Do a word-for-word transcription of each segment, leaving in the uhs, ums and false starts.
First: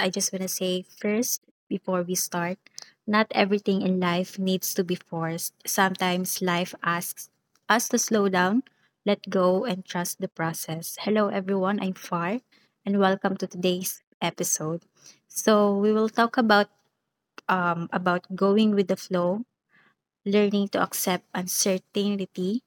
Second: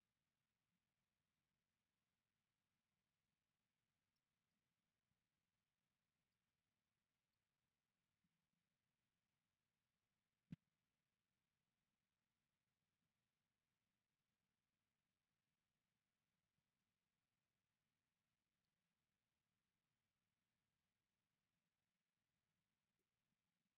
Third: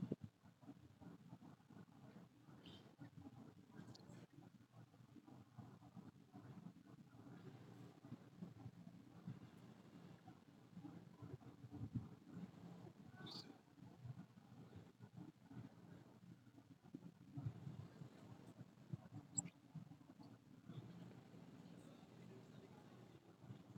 I just want to say first, before we start, not everything in life needs to be forced. Sometimes life asks us to slow down, let go, and trust the process. Hello, everyone. I'm Far, and welcome to today's episode. So we will talk about um, about going with the flow, learning to accept uncertainty,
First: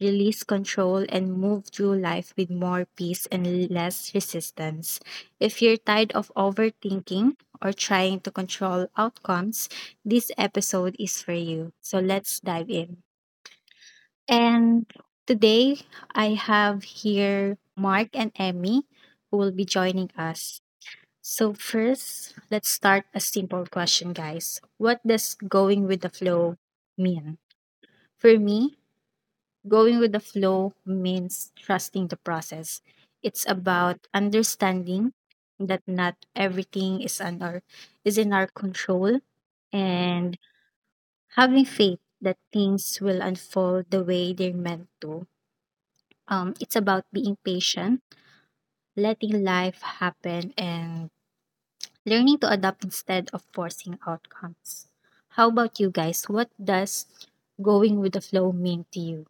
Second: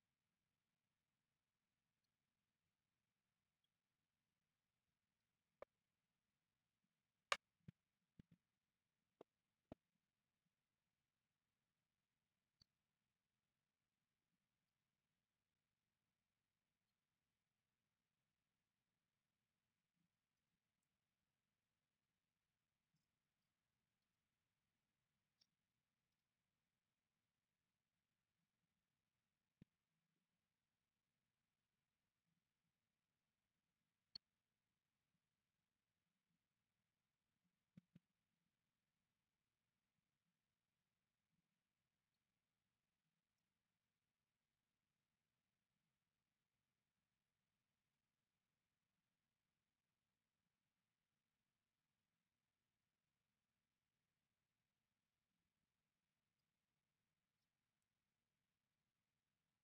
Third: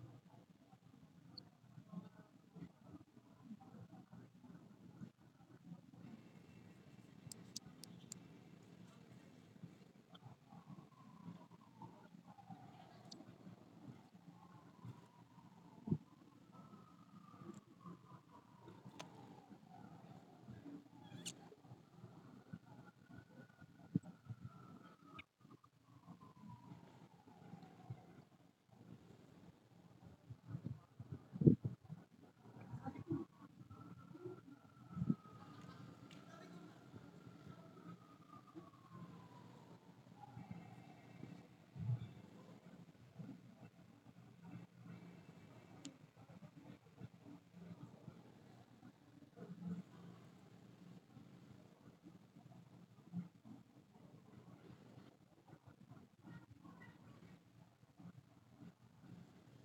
release control, and move through life with more peace and less resistance. If you're tired of overthinking or trying to control outcomes, this episode is for you. So let's dive in. And today I have here Mark and Emmy who will be joining us. So, first, let's start a simple question, guys. What does going with the flow mean? For me, going with the flow means trusting the process. It's about understanding that not everything is on our is in our control, and having faith that things will unfold the way they're meant to. Um, it's about being patient, letting life happen, and learning to adapt instead of forcing outcomes. How about you guys? What does going with the flow mean to you?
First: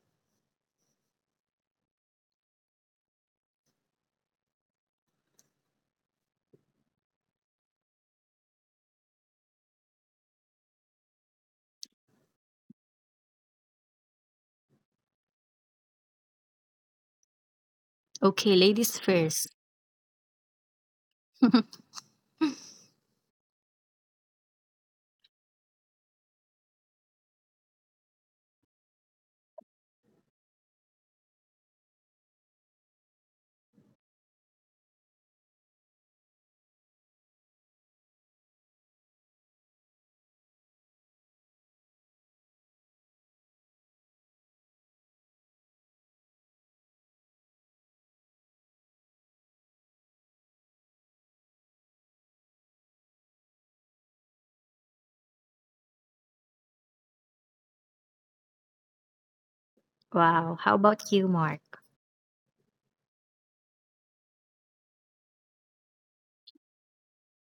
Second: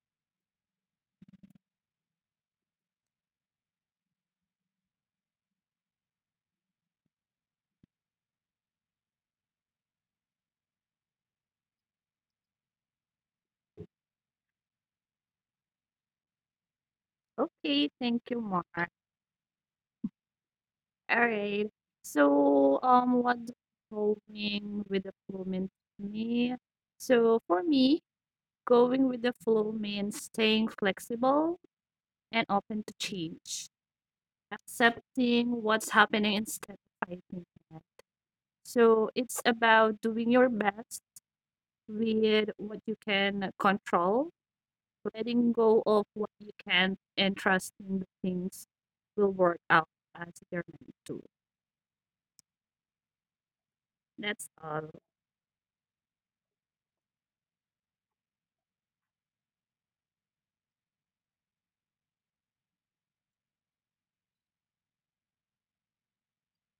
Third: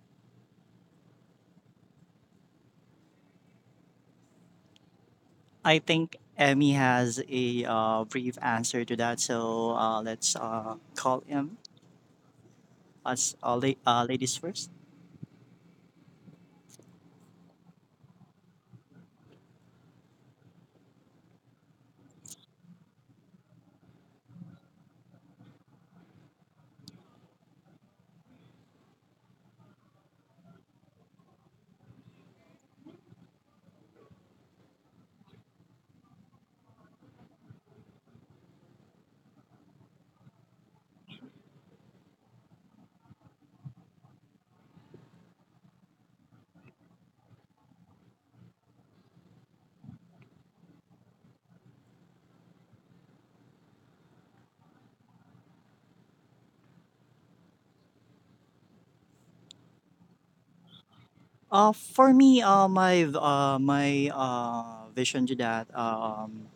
I think Emmy has a uh, brief answer to that, so uh, let's uh, call him as uh, la- uh, ladies first. Okay, thank Okay, you, ladies Mark. first. All right. So, um, what does going with the flow mean to me? So, for me, going with the flow means staying flexible and open to change, accepting what's happening instead of fighting it. So, it's about doing your best with what you can control, letting go of what you can't, and trusting the things will work out as they're meant to. That's all. Wow. How about you, Mark? Uh, for me, uh, my v- uh, my uh, vision to that, um,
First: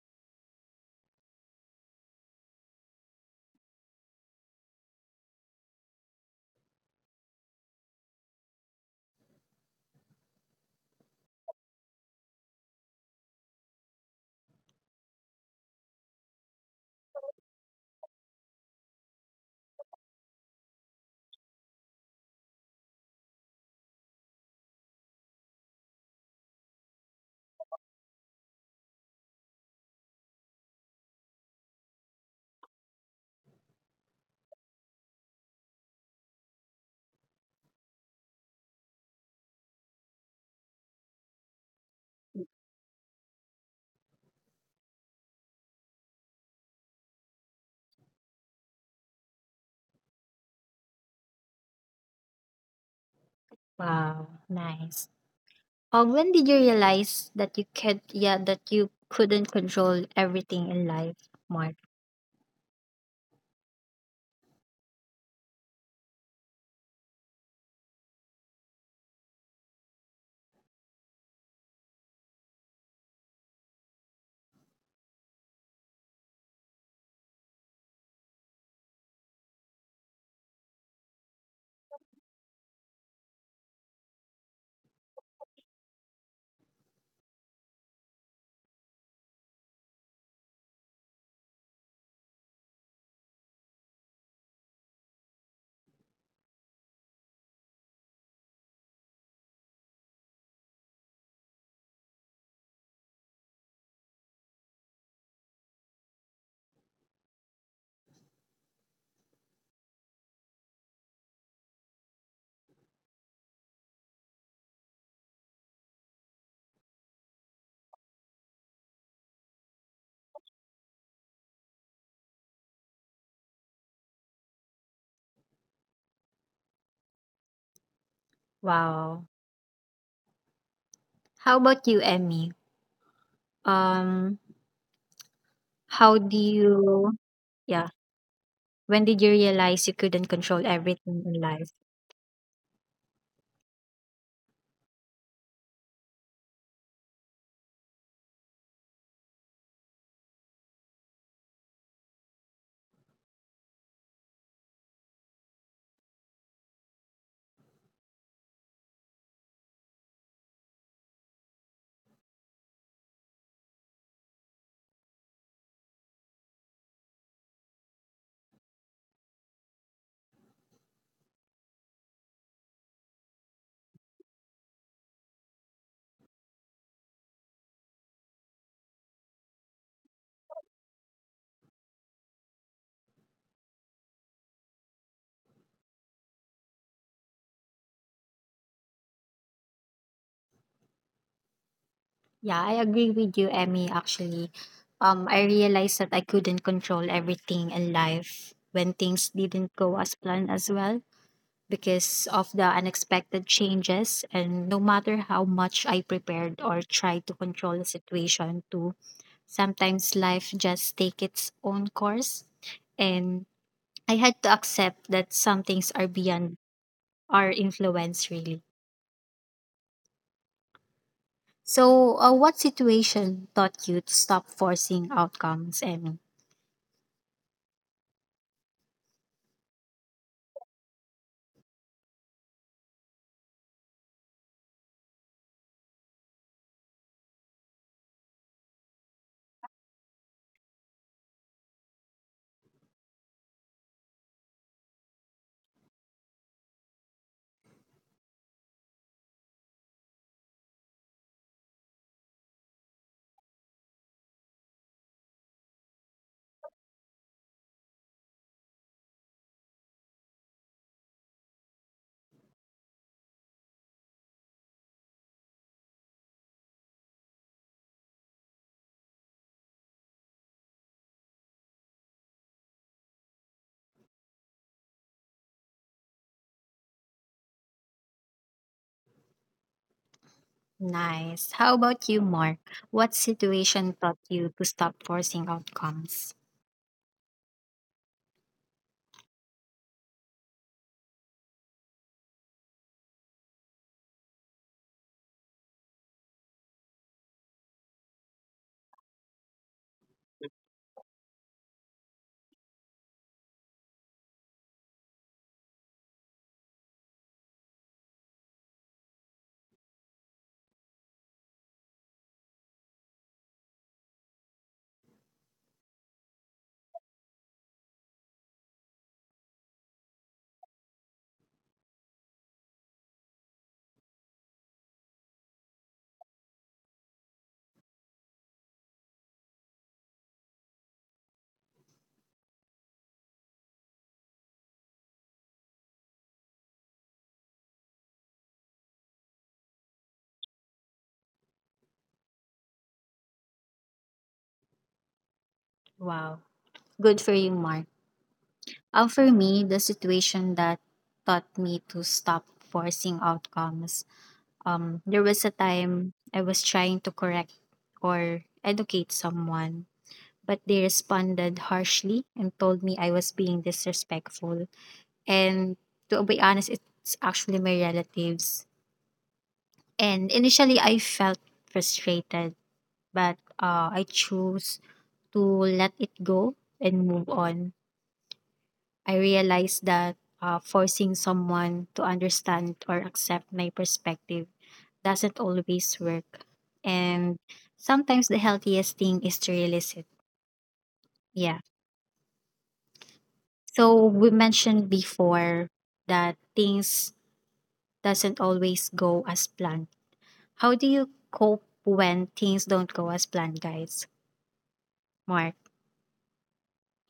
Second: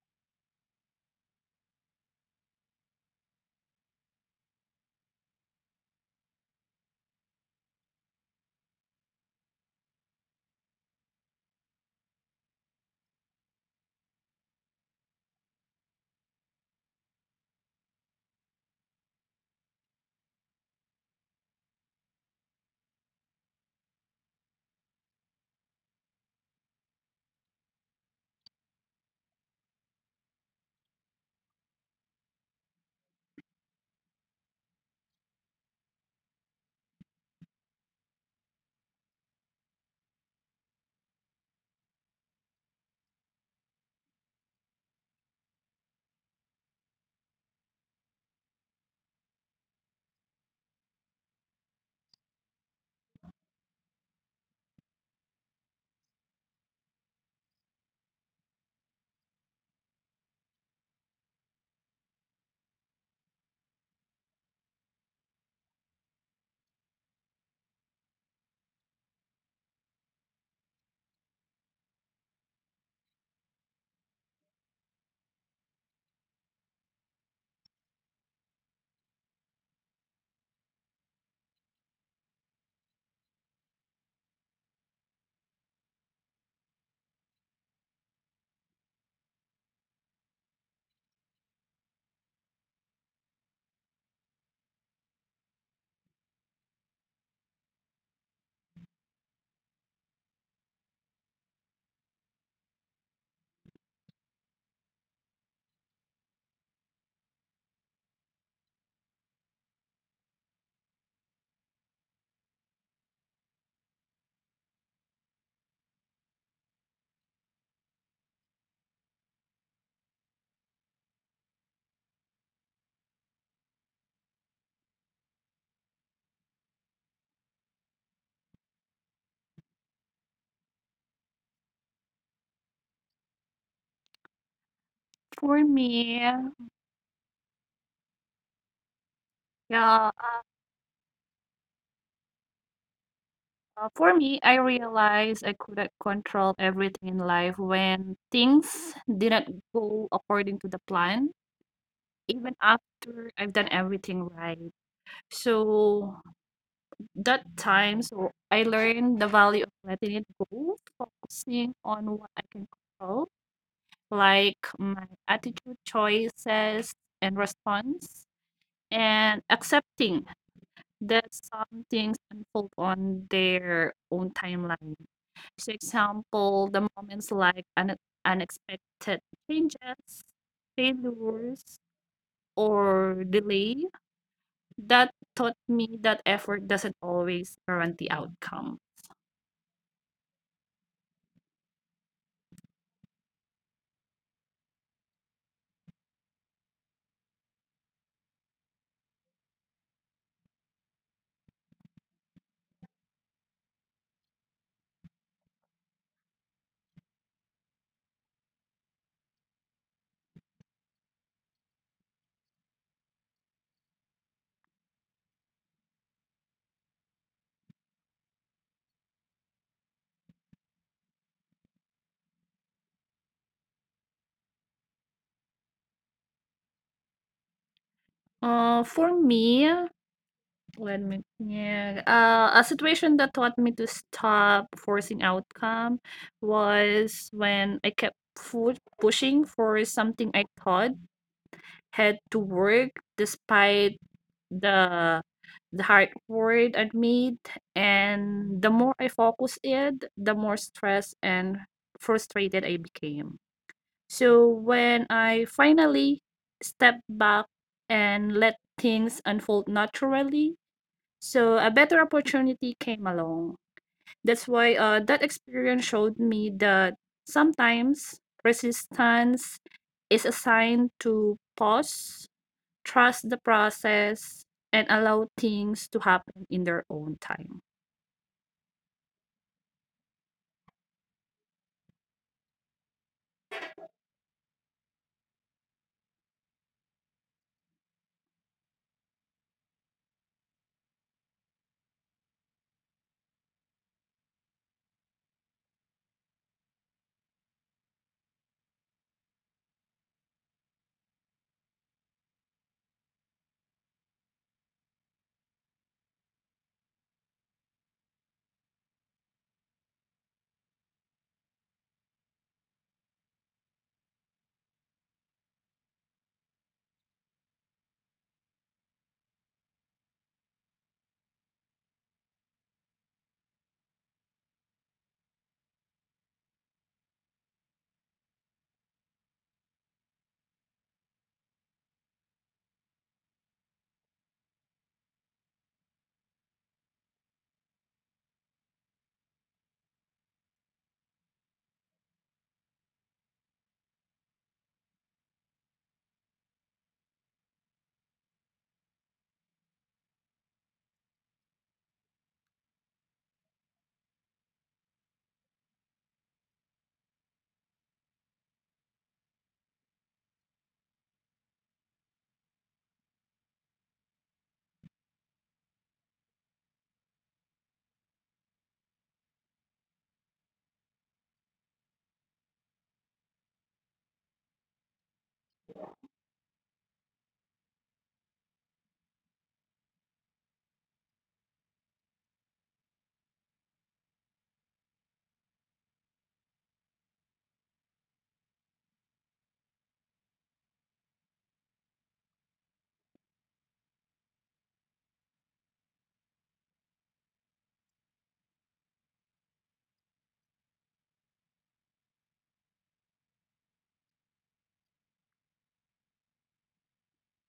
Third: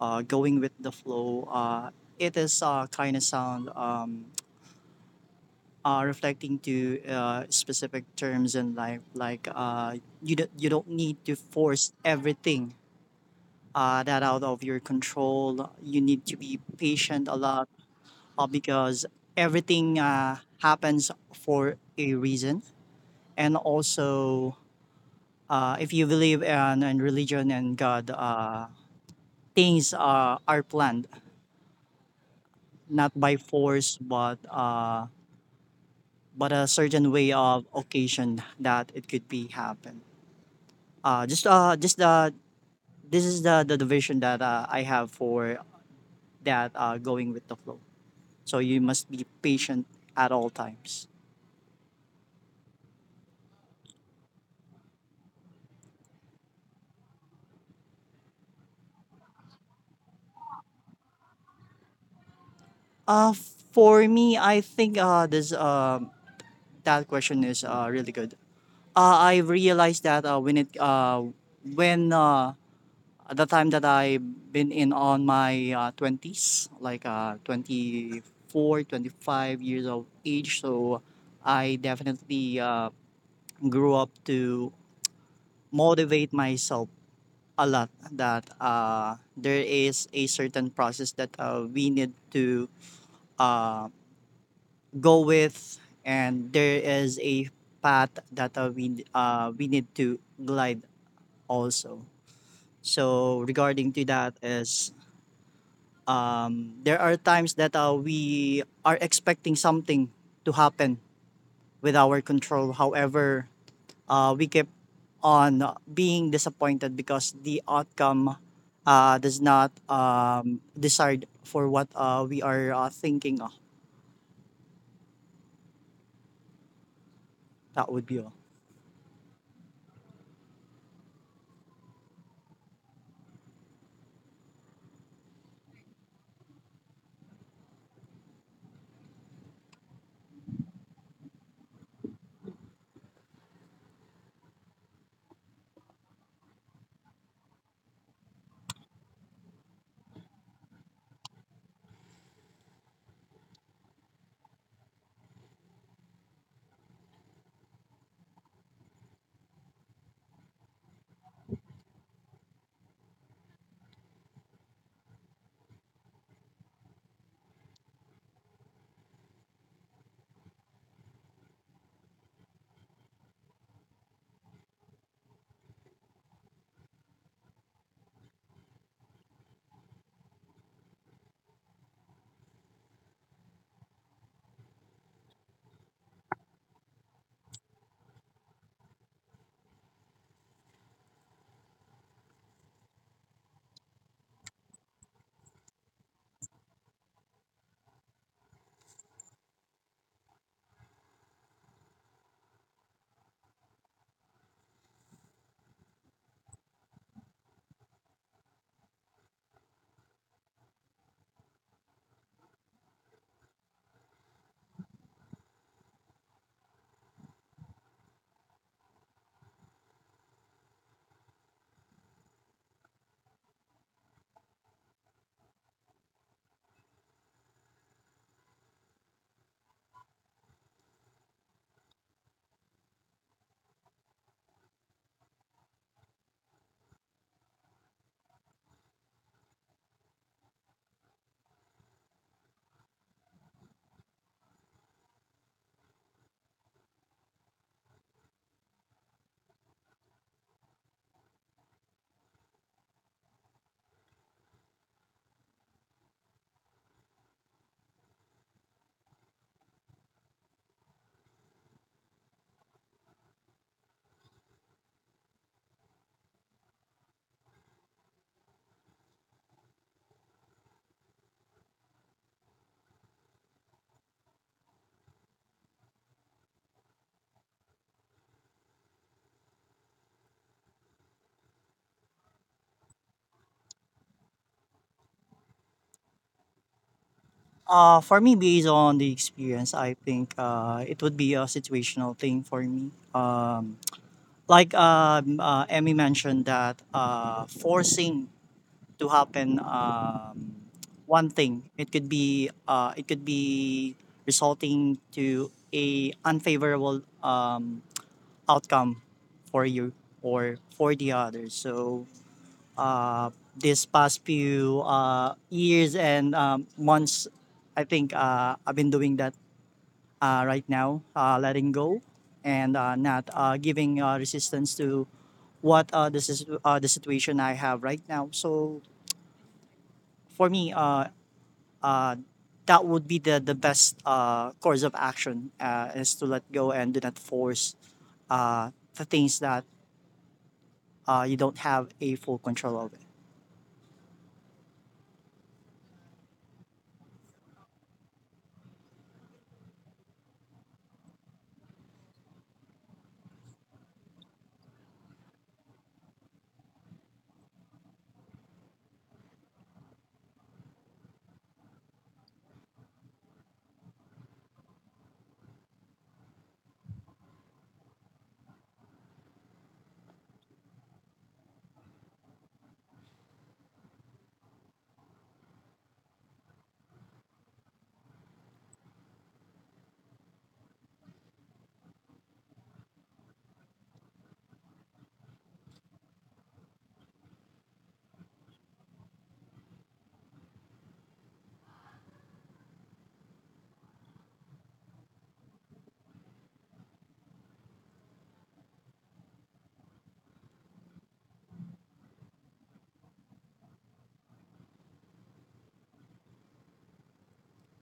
uh, going with the flow, uh, it is uh, kind of sound um, uh, reflecting to uh, specific terms in life. Like uh, you, do- you don't need to force everything uh, that out of your control. You need to be patient a lot uh, because everything uh, happens for a reason. And also, uh, if you believe in, in religion and God, uh, things uh, are planned not by force, but uh, but a certain way of occasion that it could be happen. Uh, just uh, just the This is the the division that uh, I have for that uh, going with the flow. So you must be patient at all times. Wow, nice. Um, when did you realize that you could, yeah, that you couldn't control everything in life, Mark? Uh, for me, I think uh, this um that question is uh, really good. Uh, I realized that uh, when it uh, when uh, at the time that I've been in on my uh, twenties, like uh, twenty-four, twenty-five years of age, so I definitely uh, grew up to motivate myself a lot that uh, there is a certain process that uh, we need to um, go with, and there is a path that uh, we uh, we need to glide also. So regarding to that is um, there are times that uh, we are expecting something to happen with our control. However, uh, we keep on being disappointed because the outcome uh, does not um, decide for what uh, we are uh, thinking of. That would be all. Wow. How about you, Emmy? Um, For me, how do you, yeah, when did you yeah, realize you couldn't control everything in life? uh, for me, I realized I couldn't control everything in life when things didn't go according to the plan, even after I've done everything right. So that time, so I learned the value of letting it go, focusing on what I can control, like my attitude choices and response, and accepting that some things unfold on their own timeline. So, example, the moments like un- unexpected changes, failures, or delay that taught me that effort doesn't always guarantee outcome. Yeah, I agree with you, Emmy, actually. Um, I realized that I couldn't control everything in life when things didn't go as planned as well, because of the unexpected changes. And no matter how much I prepared or tried to control the situation, to sometimes life just take its own course. And I had to accept that some things are beyond our influence, really. So, uh, what situation taught you to stop forcing outcomes, Emmy? Uh, for me, let me yeah, uh, a situation that taught me to stop forcing outcome was when I kept fu- pushing for something I thought had to work despite the the hard work I made, and the more I focused it, the more stressed and frustrated I became. So when I finally stepped back and let things unfold naturally, so a better opportunity came along. That's why uh, that experience showed me that sometimes resistance is a sign to pause, trust the process, and allow things to happen in their own time. Nice. How about you, Mark? What situation taught you to stop forcing outcomes? Uh, for me, based on the experience, I think uh, it would be a situational thing for me. Um, like um, uh, Emmy mentioned that uh, forcing to happen um, one thing, it could be uh, it could be resulting to a unfavorable um, outcome for you or for the others. So uh, this past few uh, years and um, months, I think uh, I've been doing that uh, right now, uh, letting go and uh, not uh, giving uh, resistance to what uh, this is uh, the situation I have right now. So for me, uh, uh, that would be the the best uh, course of action uh, is to let go and do not force uh, the things that uh, you don't have a full control over. Wow. Good for you, Mark. Uh, for me, the situation that taught me to stop forcing outcomes. Um, there was a time I was trying to correct or educate someone, but they responded harshly and told me I was being disrespectful. And to be honest, it's actually my relatives. And initially, I felt frustrated, but uh, I chose to let it go and move on. I realized that uh, forcing someone to understand or accept my perspective doesn't always work. And sometimes the healthiest thing is to release it. Yeah. So we mentioned before that things doesn't always go as planned. How do you cope when things don't go as planned, guys? Mark,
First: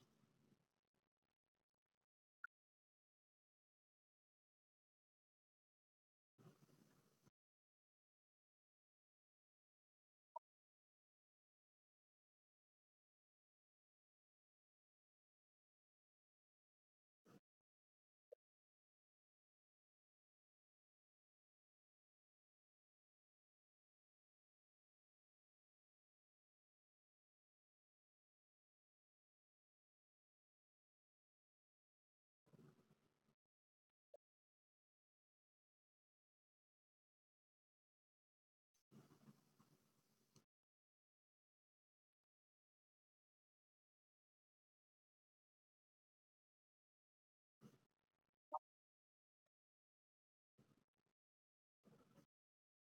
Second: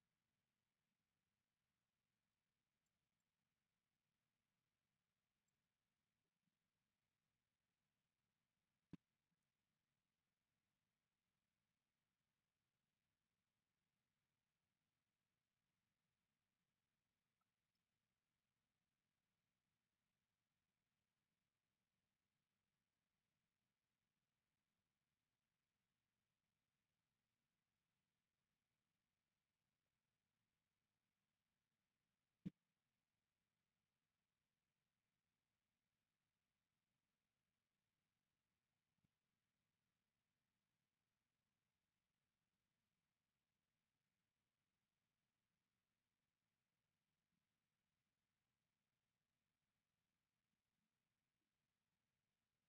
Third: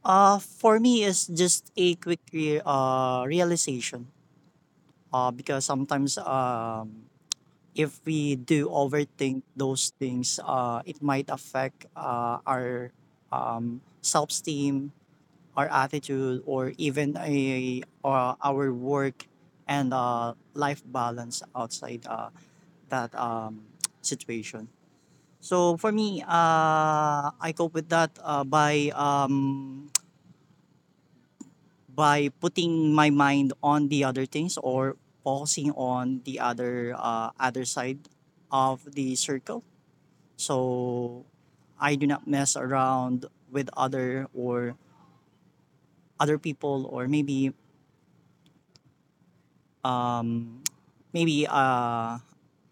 Uh, for me, it's just a quick re- uh, realization. Uh, because sometimes um, if we do overthink those things, uh, it might affect uh, our um, self-esteem, our attitude, or even a, uh, our work and uh, life balance outside uh, that um, situation. So for me, uh, I cope with that uh, by um, by putting my mind on the other things or focusing on the other uh, other side of the circle so I do not mess around with other or other people or maybe um maybe uh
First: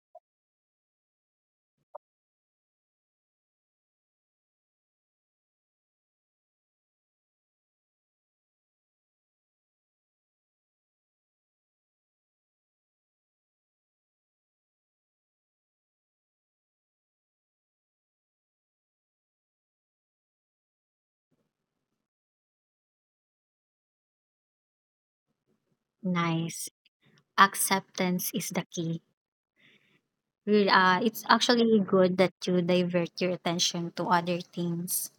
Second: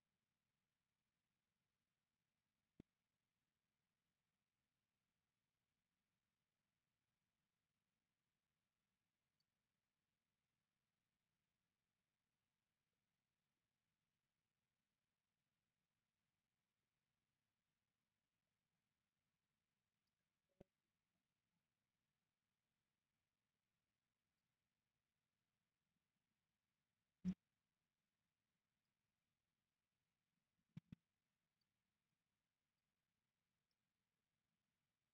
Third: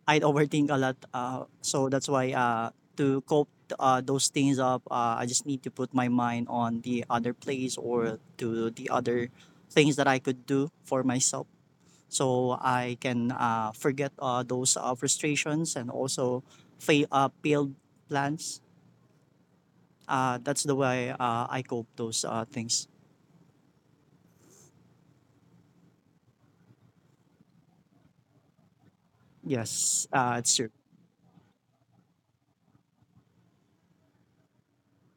I'd overthink a lot uh so that's why uh to cope uh, those things up uh, I just need to put my mind on the other place or to the other things that I could do for myself so I can uh, forget uh, those uh, frustrations and also fa- uh, failed plans. Uh, that's the way uh, I cope those uh, things. nice. Acceptance is the key. Yes, uh, it's Re- true. Uh, it's actually good that you divert your attention to other things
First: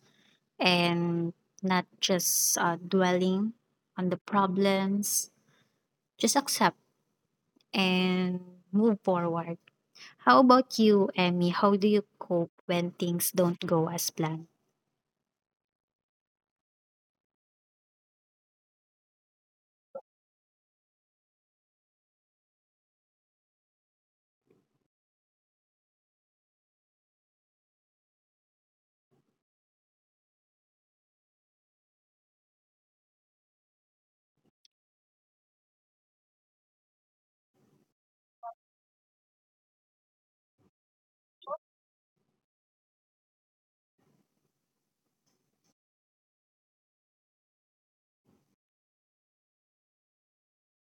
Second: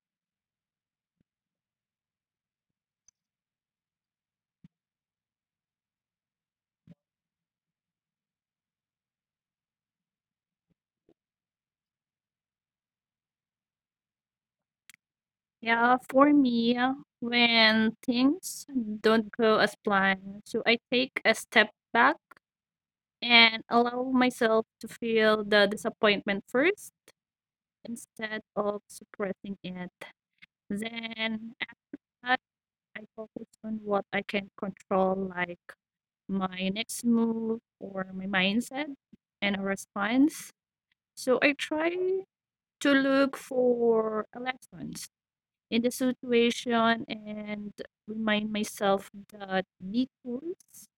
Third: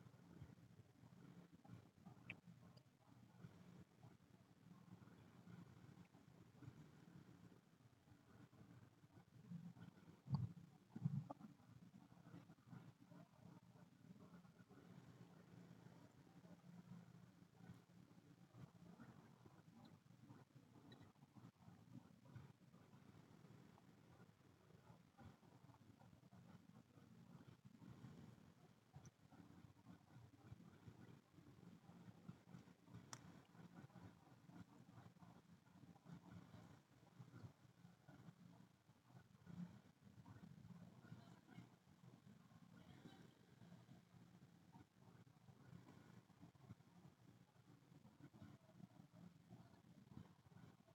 and not just uh, dwelling on the problems. Just accept and move forward. How about you, Emmy? How do you cope when things don't go as planned? Yeah, for me, when things don't go as planned, so I take a step back and allow myself to feel the disappointment first instead of suppressing it. Then at night, I focus on what I can control, like my next move or my mindset and a response. So I try to look for a lessons in the situation and remind myself that detours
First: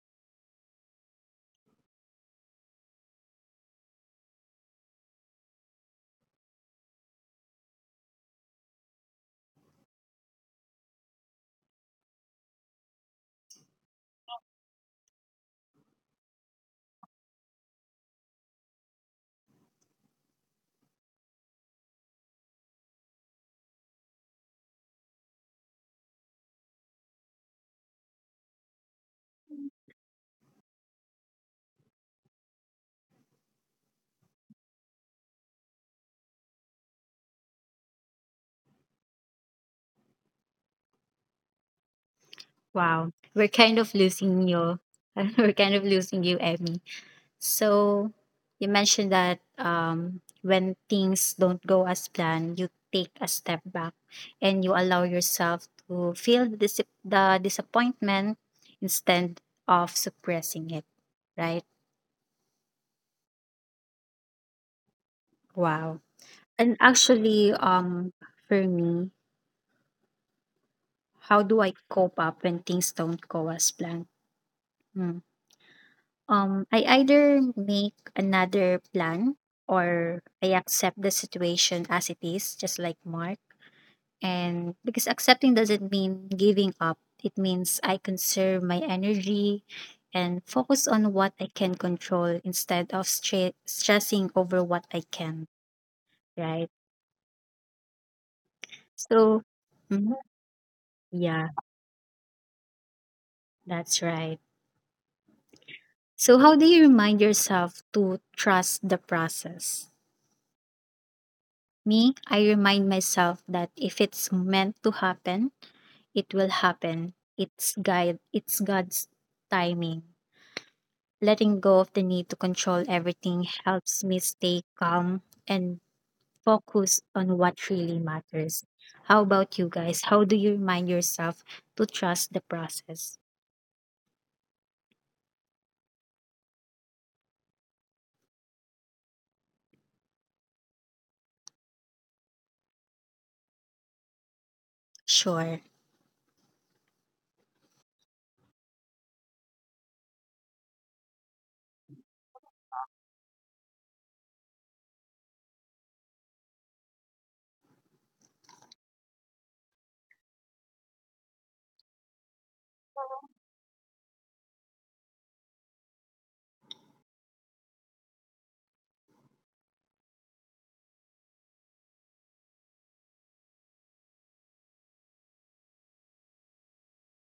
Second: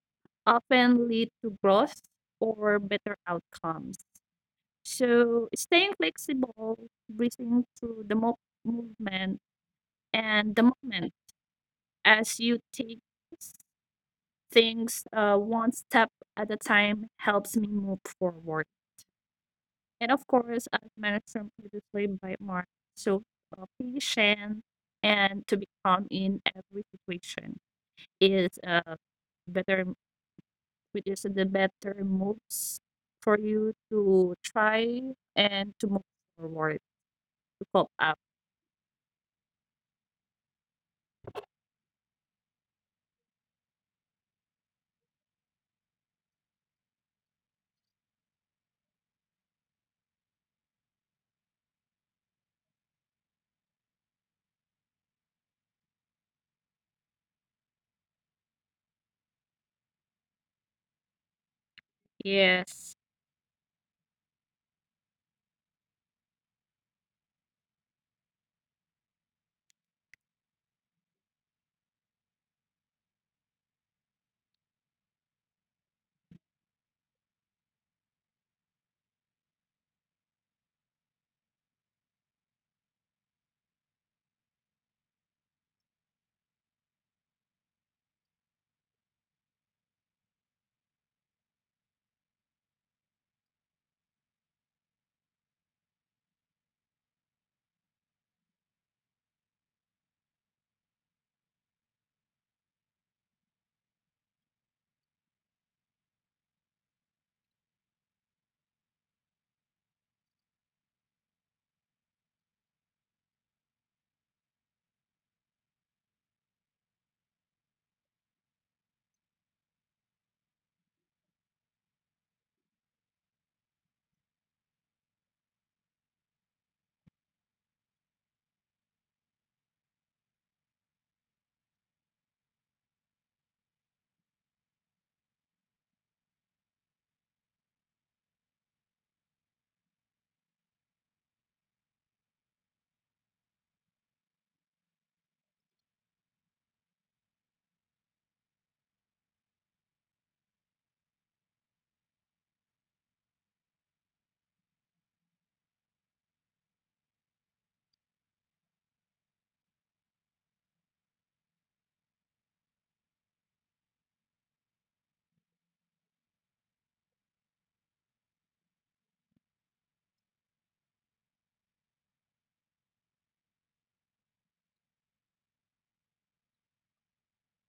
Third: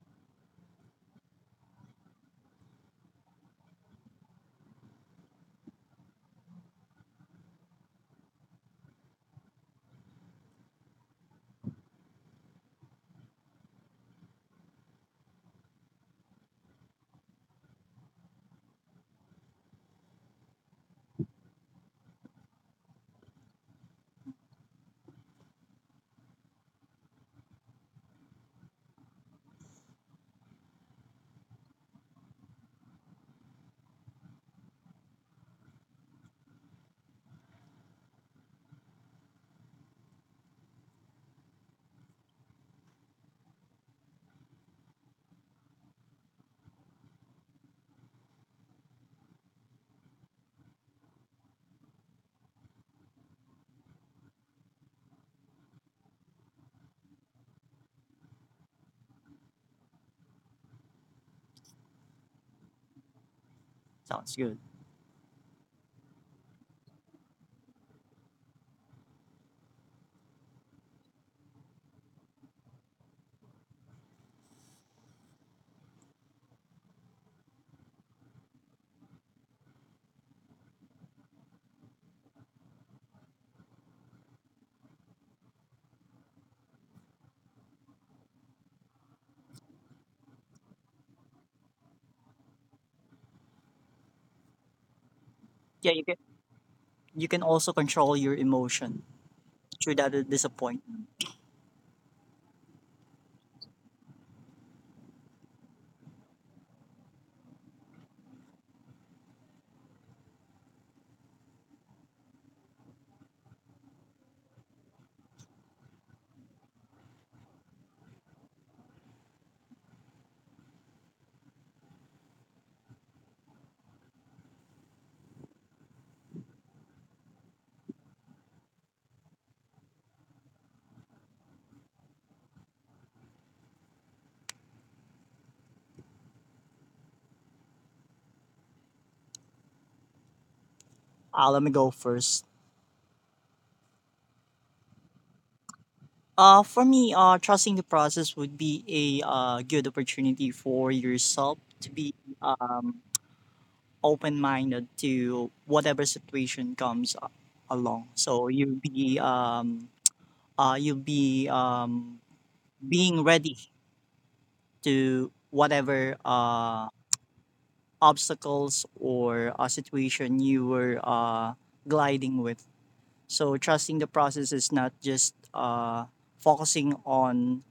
often lead to growth or better outcomes. So staying flexible, breathing through the mo- movement and the moment as you take things uh, one step at a time helps me move forward. And of course, as mentioned previously by Mark, so uh, patient and to be calm in every situation is uh, better, which is the better moves for you to try and to move forward to cope up. Wow, we're kind of losing you. We're kind of losing you, Emmy. So you mentioned that um, when things don't go as planned, you take a step back and you allow yourself to feel the, dis- the disappointment instead of suppressing it, right? Yes. Sounds good. Wow. And actually, um, for me, how do I cope up when things don't go as planned? Hmm. Um, I either make another plan or I accept the situation as it is, just like Mark. And because accepting doesn't mean giving up, it means I conserve my energy and focus on what I can control instead of stre- stressing over what I can, Yeah, you can right? you can also control your emotion through So, that uh, mhm, disappointment. yeah, that's right. So, how do you remind yourself to trust the process? Me, I remind myself that if it's meant to happen, it will happen. It's guide, it's God's timing. Letting go of the need to control everything helps me stay calm and focus on what really matters. How about you guys? How do you remind yourself to trust the process? Uh, let me go first. Sure, Uh, for me, uh, trusting the process would be a uh, good opportunity for yourself to be um, open minded to whatever situation comes a- along. So you'll be um uh you'll be um being ready to whatever uh obstacles or uh, situation you were uh gliding with. So trusting the process is not just uh focusing on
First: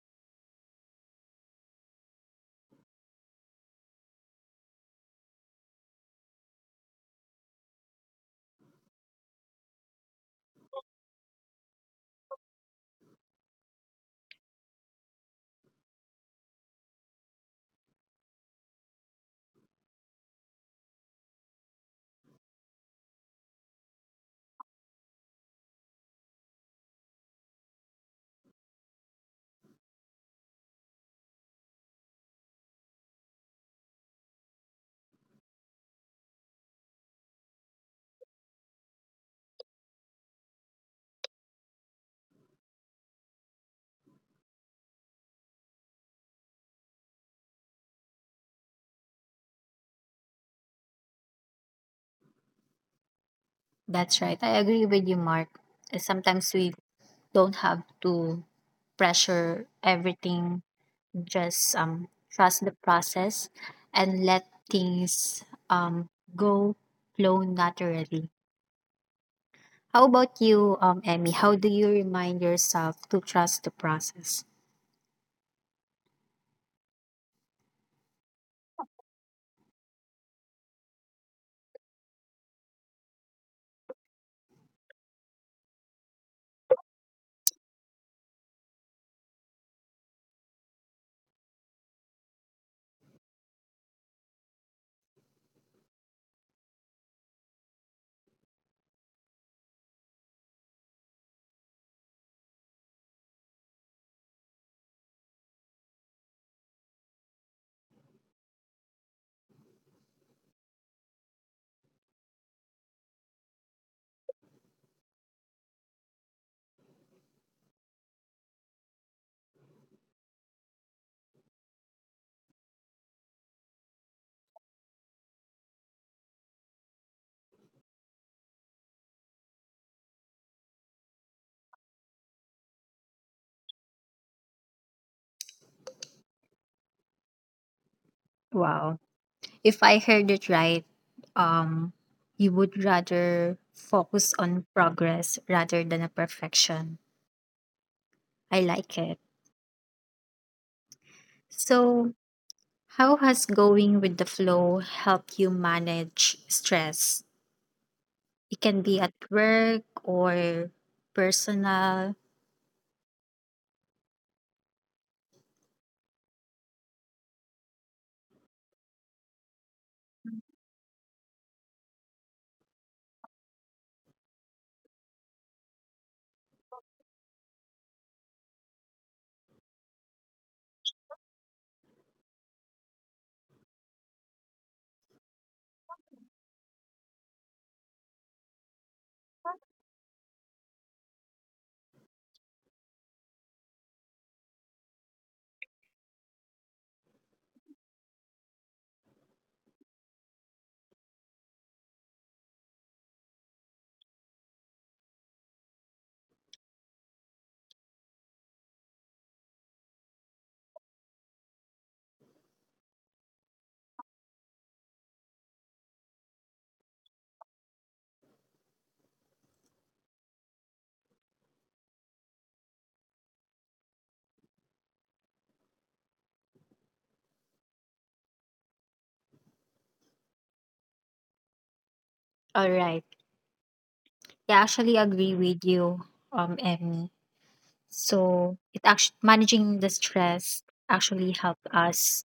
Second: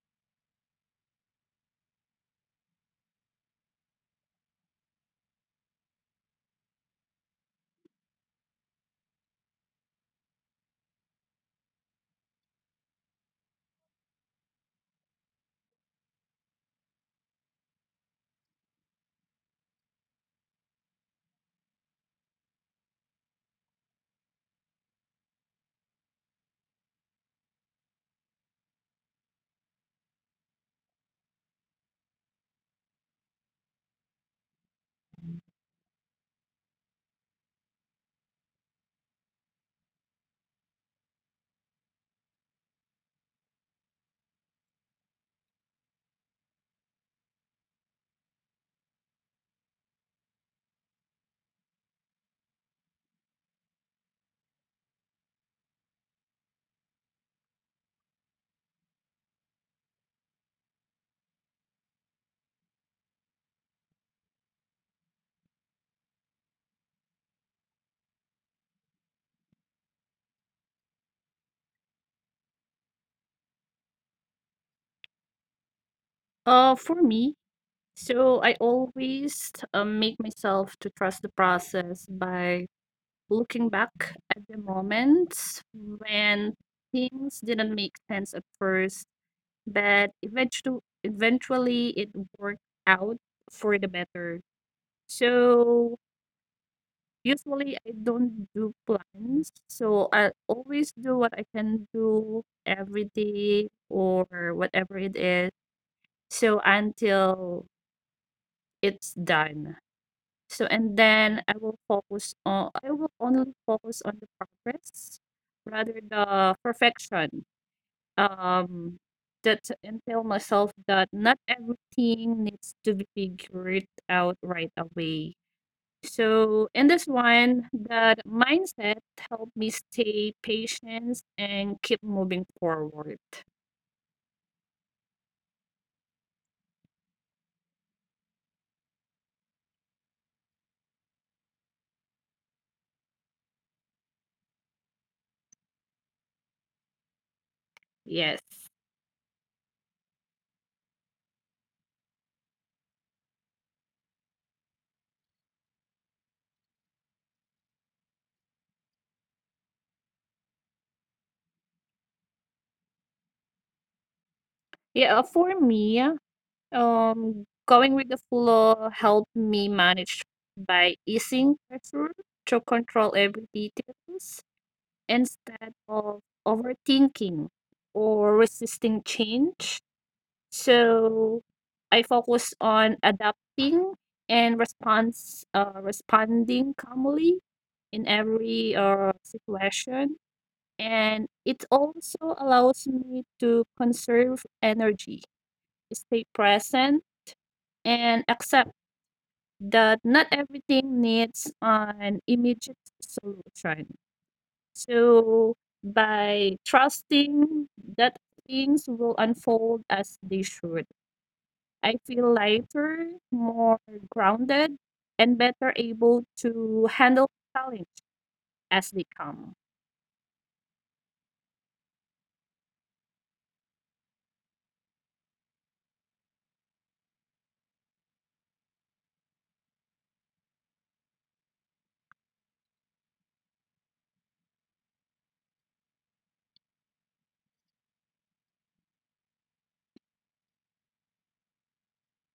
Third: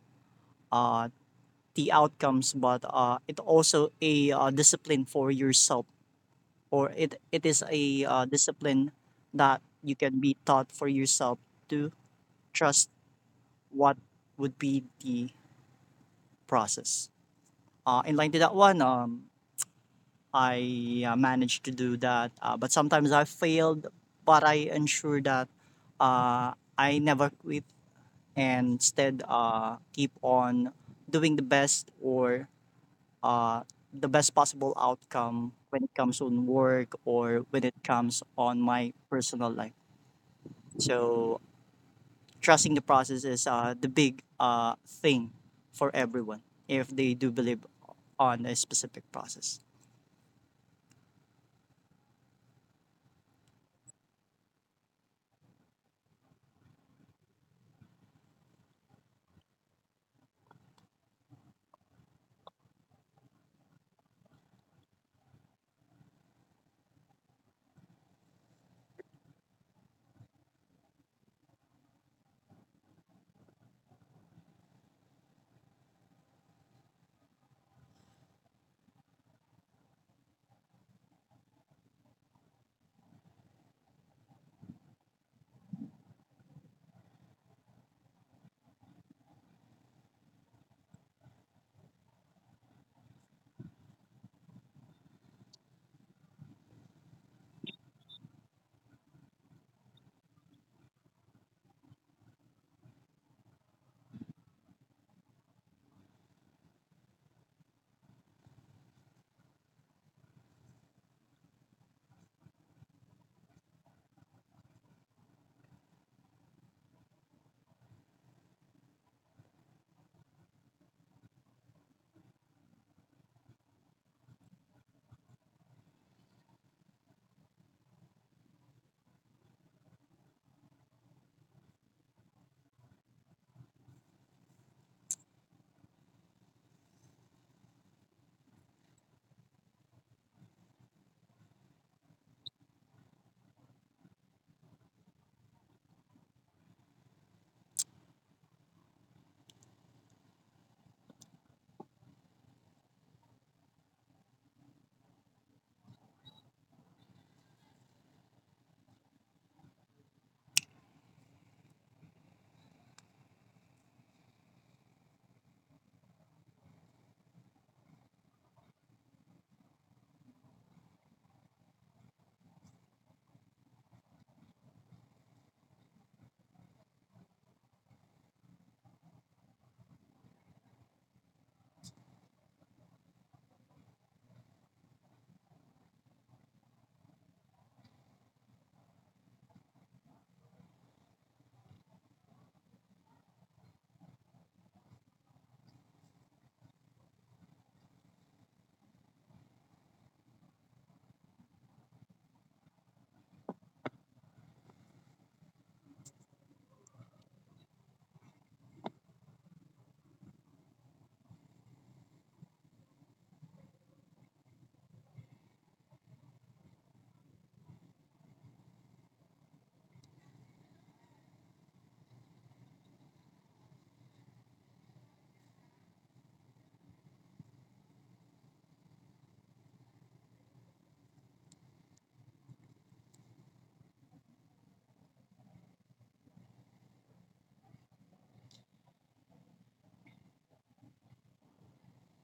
uh the outcomes but uh it also a uh, discipline for yourself or it it is a uh, discipline that you can be taught for yourself to trust what would be the process. Uh, in line to that one, um, I uh, managed to do that, uh, but sometimes I failed. But I ensure that uh, I never quit and instead uh, keep on doing the best or uh, the best possible outcome when it comes on work or when it comes on my personal life. So trusting the process is uh, the big uh, thing for everyone if they do believe on a specific process. that's right. I agree with you, Mark. Uh, Sometimes we don't have to pressure everything, just um, trust the process and let things um, go flow naturally. How about you, um, Emmy? How do you remind yourself to trust the process? Uh, for me, so I always um, make myself to trust the process by looking back at the moments when things didn't make sense at first, but eventually, eventually it worked out for the better. So usually I don't do plans, so I always do what I can do every day or whatever it is. So until it's done. So and then I will focus on I will only focus on the progress rather the perfection. Um that and tell myself that not everything needs to be figured out right away. So in this one, that mindset helped me stay patient and keep moving forward. Wow. If I heard it right, um, you would rather focus on progress rather than a perfection. Yes. I like it. So, how has going with the flow helped you manage stress? It can be at work or personal. Yeah, for me, Um, going with the flow helped me manage by easing pressure to control every details instead of overthinking or resisting change. So I focus on adapting and response uh, responding calmly in every uh, situation, and it also allows me to conserve energy, stay present, and accept that not everything needs an immediate solution. So, by trusting that things will unfold as they should, I feel lighter, more grounded, and better able to handle challenges as they come. All right. I actually agree with you, um, Emmy. So it actually managing the stress actually help us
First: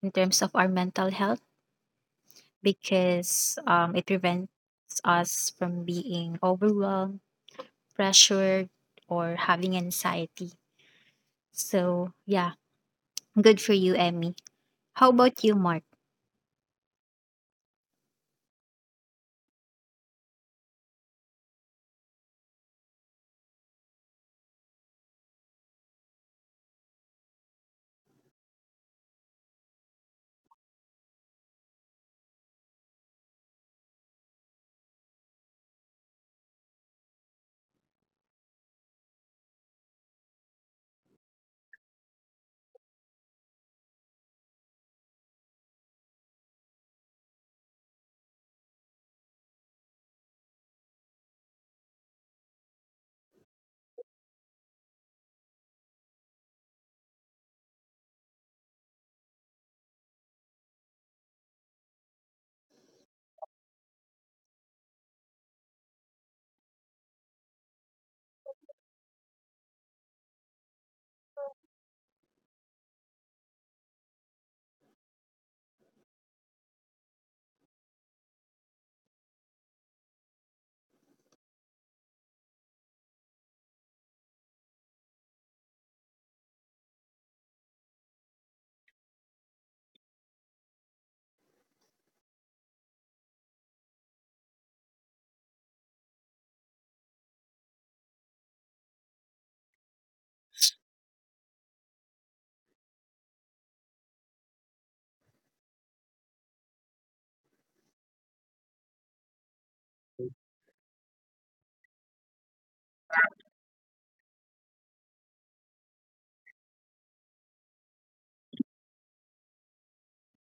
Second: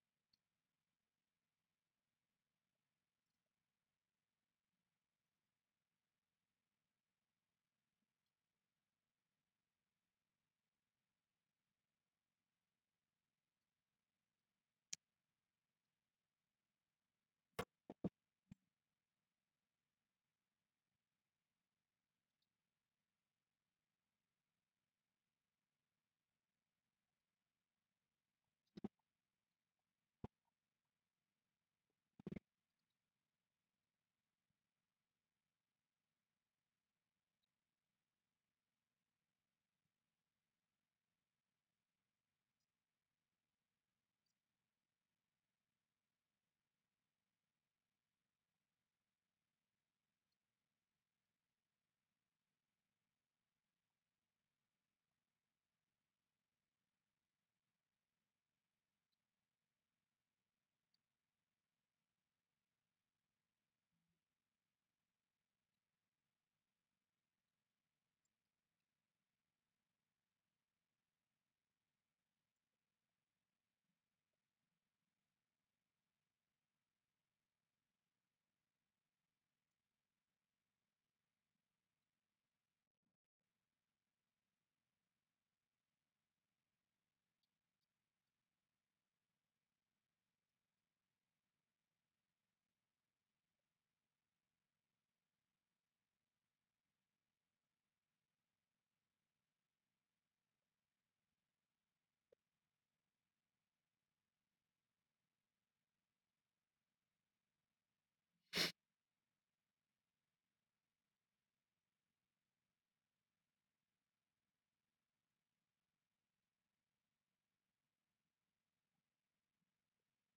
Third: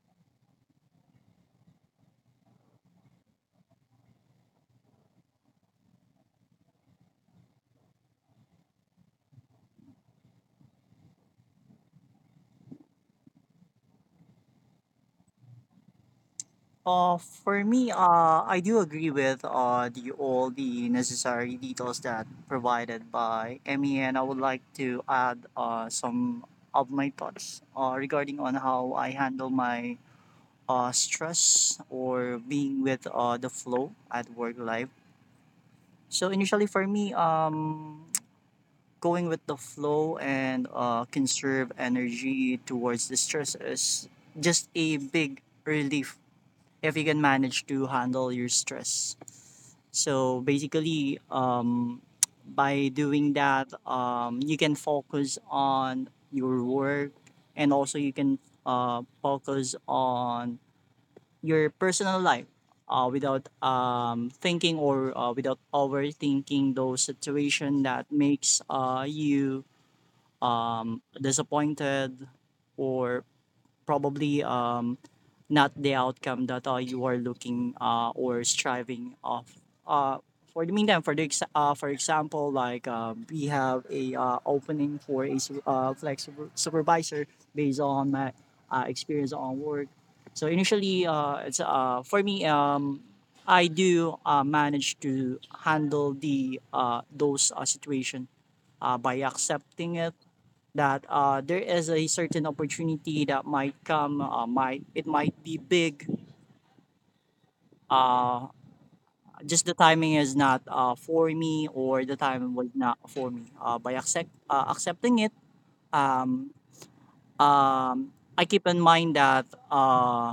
in terms of our mental health because um, it prevents us from being overwhelmed, pressured, or having anxiety. So yeah, good for you, Emmy. How about you, Mark? Uh, for me, uh, I do agree with uh, the all the necessary details that provided by Emmy, and I would like to add uh, some of my thoughts uh, regarding on how I handle my uh, stress or being with uh, the flow at work life. So initially for me, um, going with the flow and uh, conserve energy towards the stress is just a big relief if you can manage to handle your stress. So basically, um, by doing that, um, you can focus on your work and also you can uh, focus on your personal life uh, without um, thinking or uh, without overthinking those situation that makes uh, you um, disappointed or probably um, not the outcome that uh, you are looking uh, or striving of. Uh, for the meantime, for the ex- uh, for example, like uh, we have a uh, opening for a su- uh, flex super- supervisor based on my uh, experience on work. So initially, uh, it's uh, for me. Um, I do uh, manage to handle the uh, those uh, situation uh, by accepting it that uh, there is a certain opportunity that might come. Uh, might it might be big. Uh, just the timing is not uh, for me, or the time was not for me. Uh, by accept uh, accepting it, um, um, I keep in mind that uh,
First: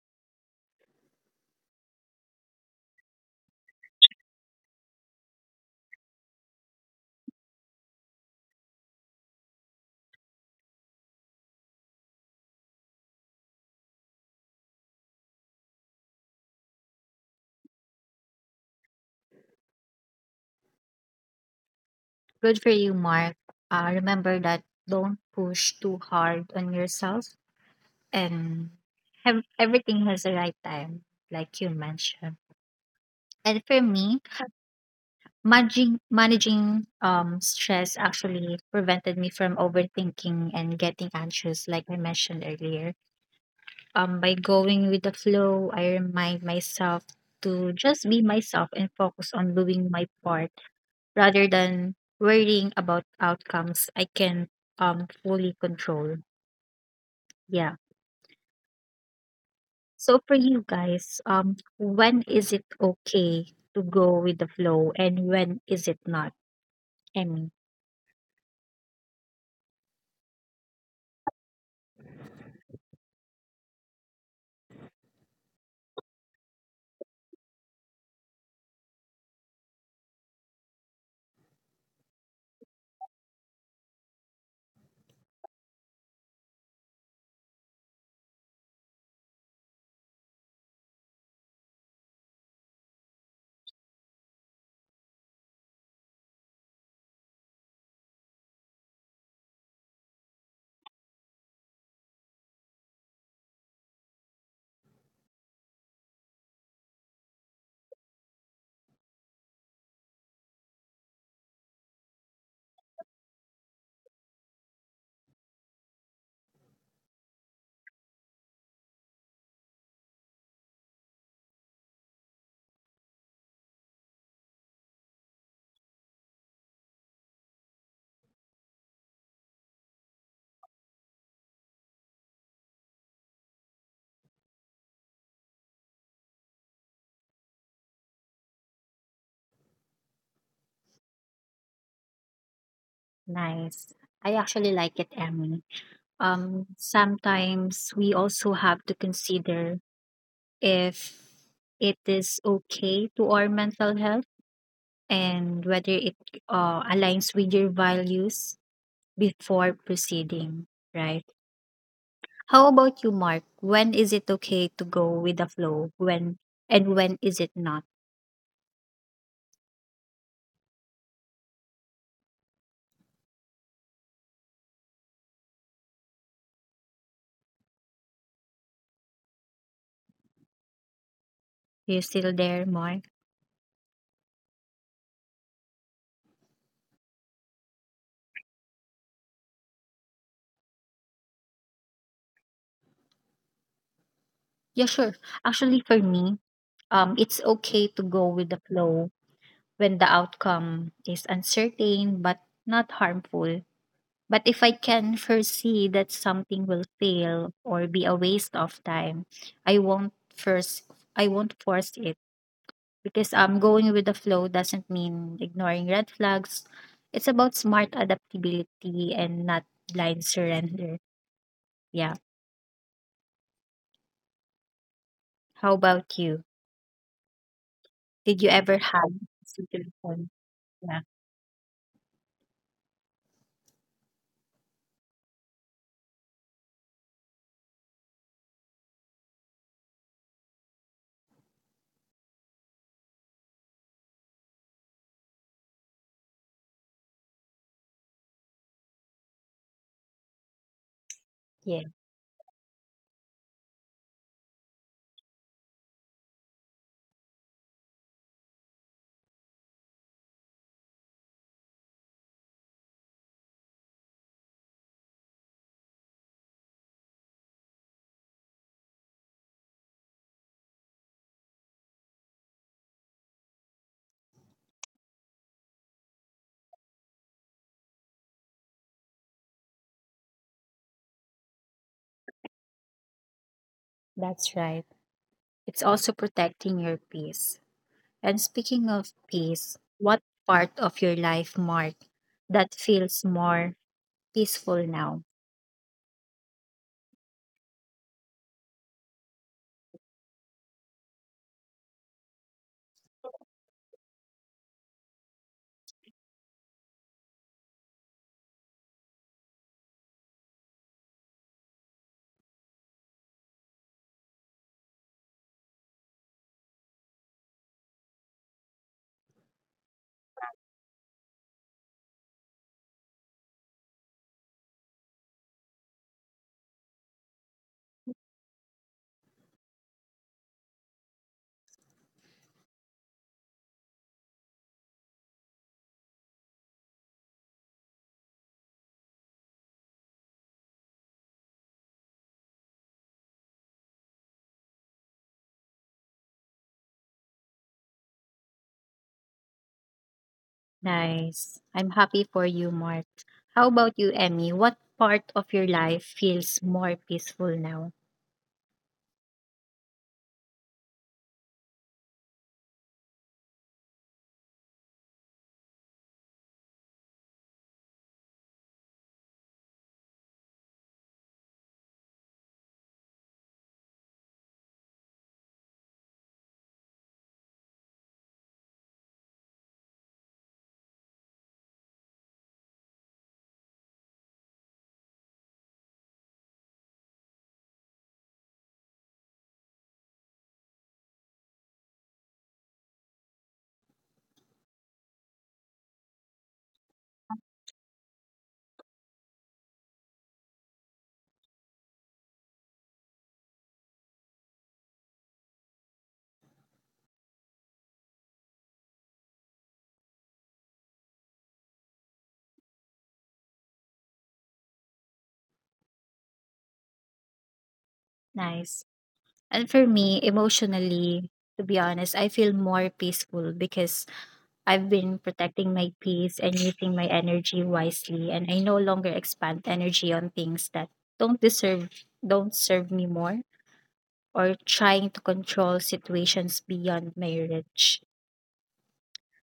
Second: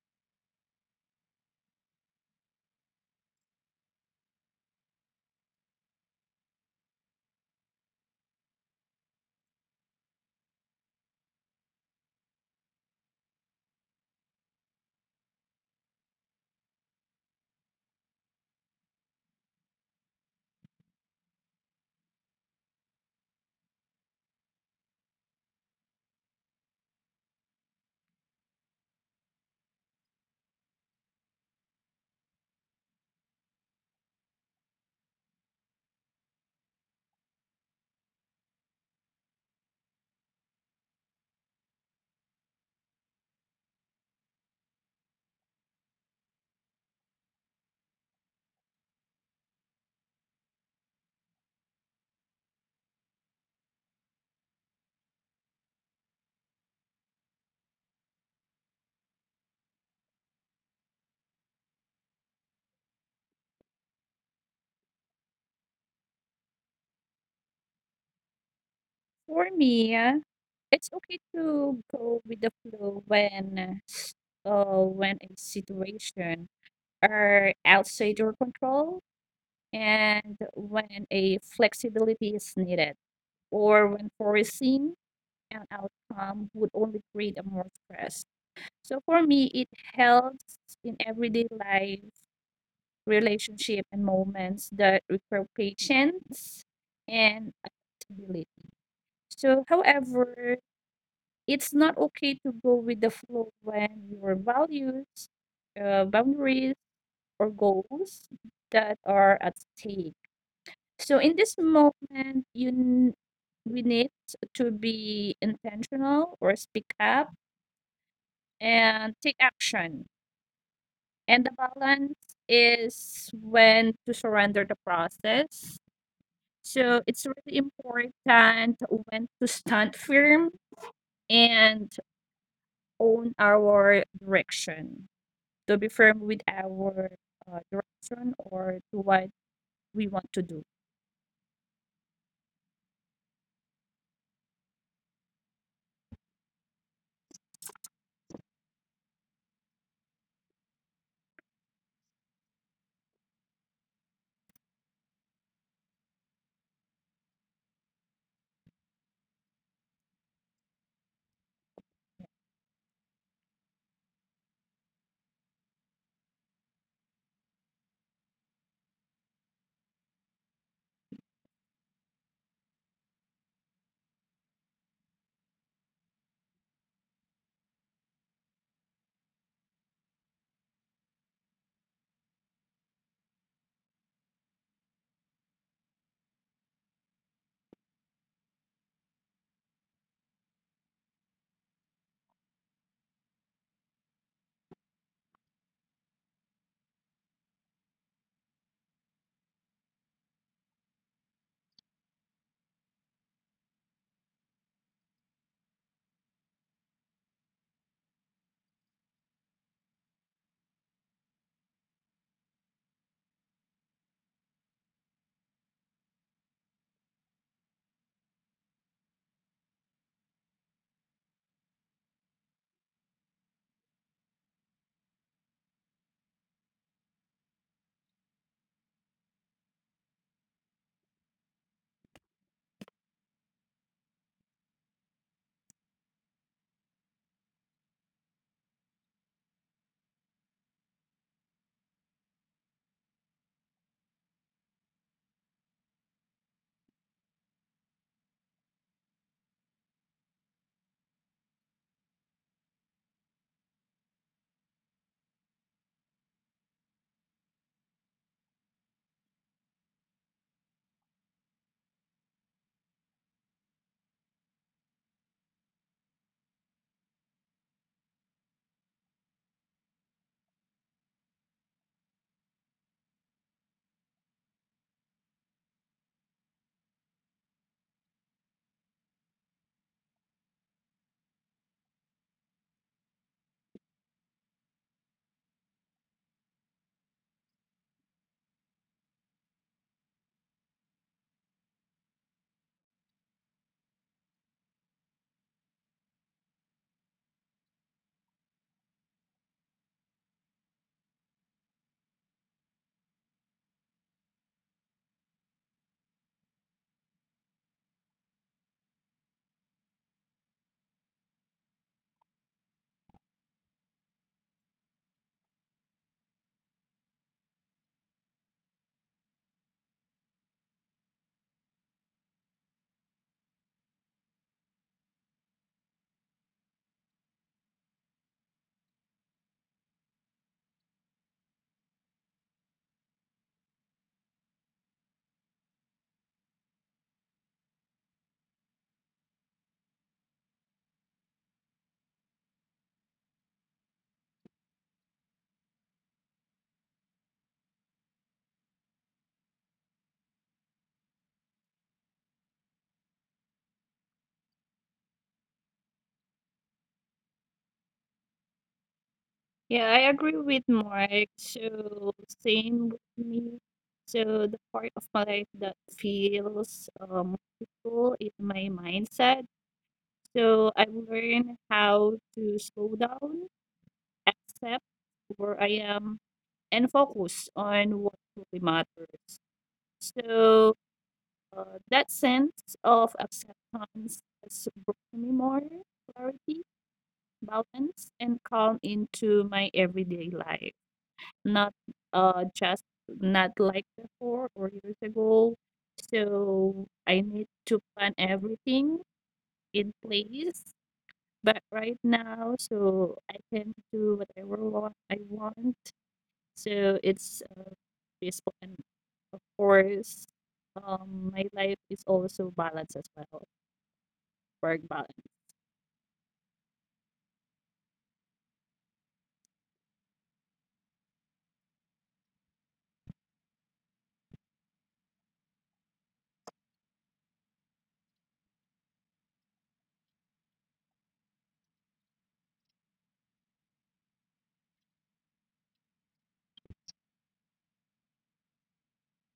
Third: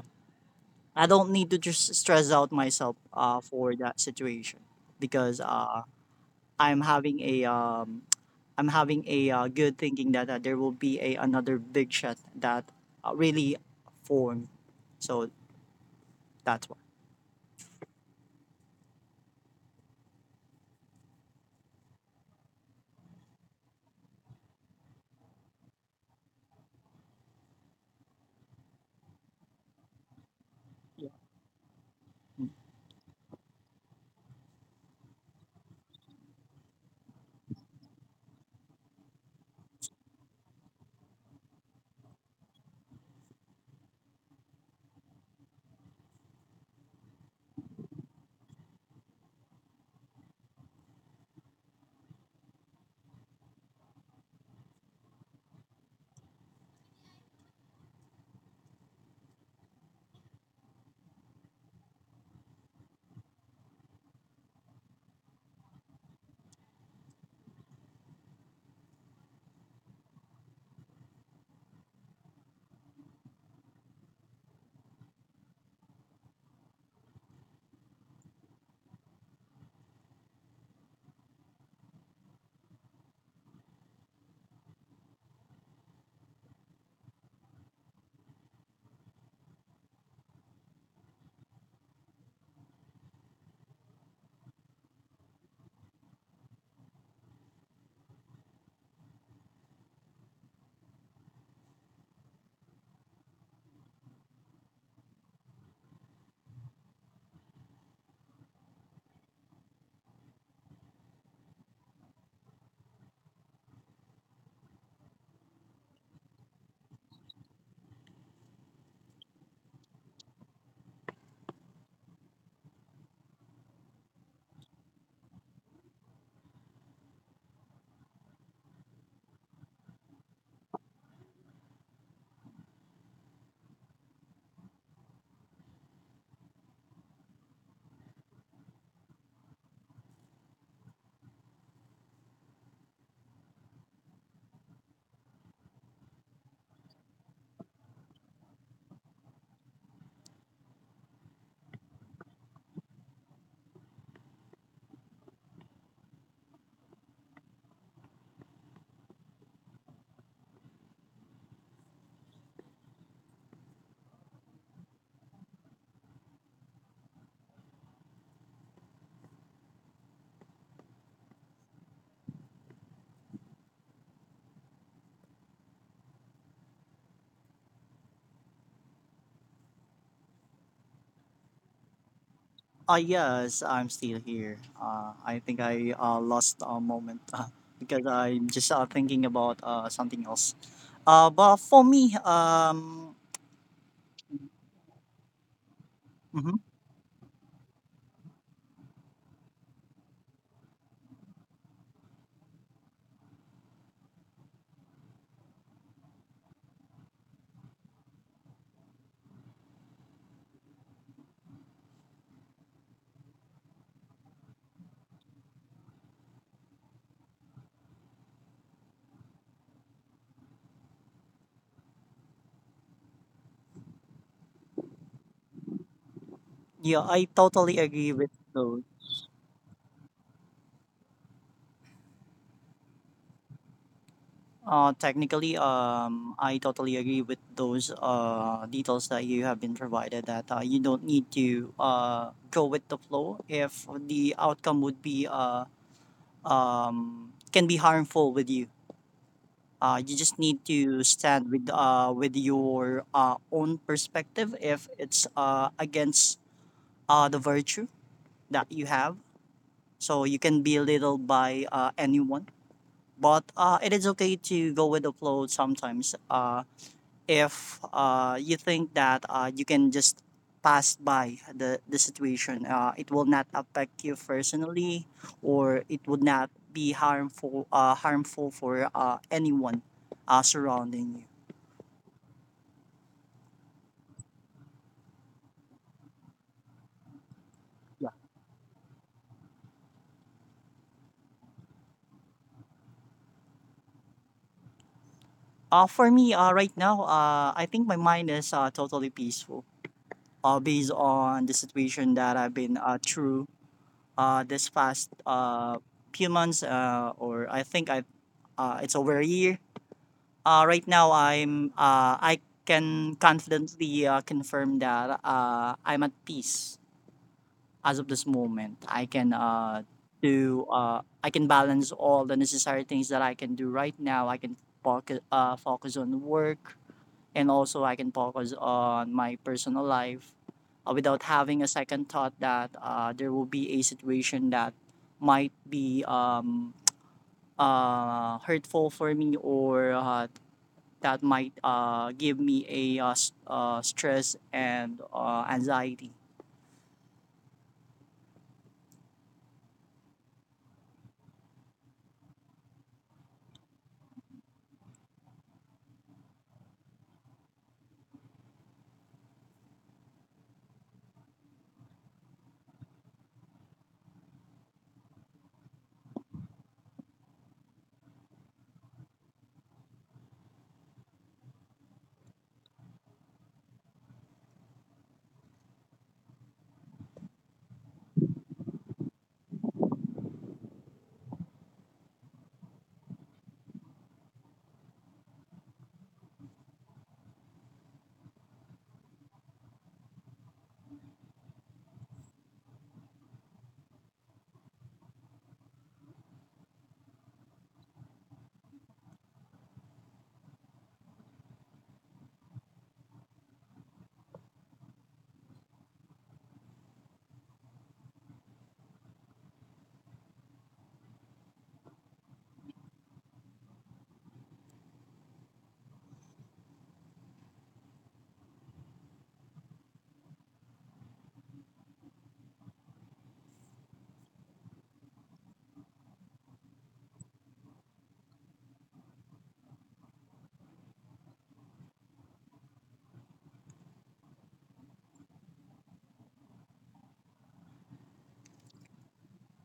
I don't need to just stress out myself uh, for that situation because uh, I'm having a um, I'm having a uh, good thinking that uh, there will be a another big shot that uh, really formed. So that's why. Good for you, Mark. Uh, remember that don't push too hard on yourself, and have, everything has a right Yeah. time, like you mentioned. And for me, Managing managing um stress actually prevented me from overthinking and getting anxious like I mentioned earlier. Um, by going with the flow, I remind myself to just be myself and focus on doing my part rather than worrying about outcomes I can um fully control. Yeah. So for you guys, um, when is it okay to go with the flow and when is it not? I For me, it's okay to go with the flow when uh, when a situation are outside your control and when a flexibility is needed, or when foreseeing an outcome would only create a more stress. So for me, it helps in everyday life, relationship, and moments that require patience and adaptability. So, however, it's not okay to go with the flow when your values, uh, boundaries, or goals that are at stake. So in this moment, you n- we need to be intentional or speak up and take action. And the balance is when to surrender the process. So it's really important when to stand firm and own our direction, to be firm with our uh, direction or to what we want to do. Nice. I actually like it, Emmy. Um, sometimes we also have to consider if it is okay to our mental health and whether it uh, aligns with your values before proceeding, right? How about you, Mark? When is it okay to go with the flow? When And when is it not? You still there, Uh, Mark? Yes, I'm still here. Uh, I think I uh, lost a moment uh, because I'm just uh, thinking about uh, something else. Uh, but for me, um, Yeah, sure. Actually, for me, mhm, um, it's okay to go with the flow when the outcome is uncertain but not harmful. But if I can foresee that something will fail or be a waste of time, I won't first I won't force it, because um going with the flow doesn't mean ignoring red flags. It's about smart adaptability and not blind surrender. Yeah. How about you? yeah, I totally agree with Did you ever those. have a situation? Yeah. Uh, technically, um, I totally agree with those uh, details that you have been provided. That uh, you don't need to uh, go with the flow if the outcome would be uh, um, can be harmful with you. Uh, you just need to stand with Yeah, uh, with your uh, own perspective if it's uh, against uh, the virtue that you have. So you can be belittled by uh, anyone, but uh, it is okay to go with the flow sometimes. Uh, if uh, you think that uh, you can just pass by the, the situation. Uh, it will not affect you personally, or it would not be harmful uh, harmful for uh, anyone uh, surrounding you. that's right. It's also protecting your peace. And speaking of peace, what part of your life, Mark, that feels more peaceful now? Uh, for me, uh, right now, uh, I think my mind is uh, totally peaceful uh, based on the situation that I've been uh, through uh, this past uh, few months, uh, or I think I uh, it's over a year. Uh, right now, I'm uh, I can confidently uh, confirm that uh, I'm at peace as of this moment. I can uh, do uh, I can balance all the necessary things that I can do right now. I can focus uh, focus on work and also I can focus on my personal life uh, without having a second thought that uh, there will be a situation that might be um, uh, hurtful for me or uh, that might uh, give me a uh, s- uh, stress and uh, anxiety. Nice. I'm happy for you, Mark. How about you, Emmy? What part of your life feels more peaceful now? Yeah, I agree with Mark. So same with me. So the part of my life that feels um peaceful is my mindset. So I've learned how to slow down, accept where I am, and focus on what really matters. So uh, that sense of acceptance has brought me more clarity, balance, and calm into my everyday life. Not uh just not like before or years ago. So I need to plan everything in place. But right now, so I can do whatever what I want. So it's uh, peaceful, and of course, um, my life is also balanced as well, work balance. Nice. And for me, emotionally, to be honest, I feel more peaceful because I've been protecting my peace and using my energy wisely, and I no longer expend energy on things that don't deserve don't serve me more, or trying to control situations beyond marriage.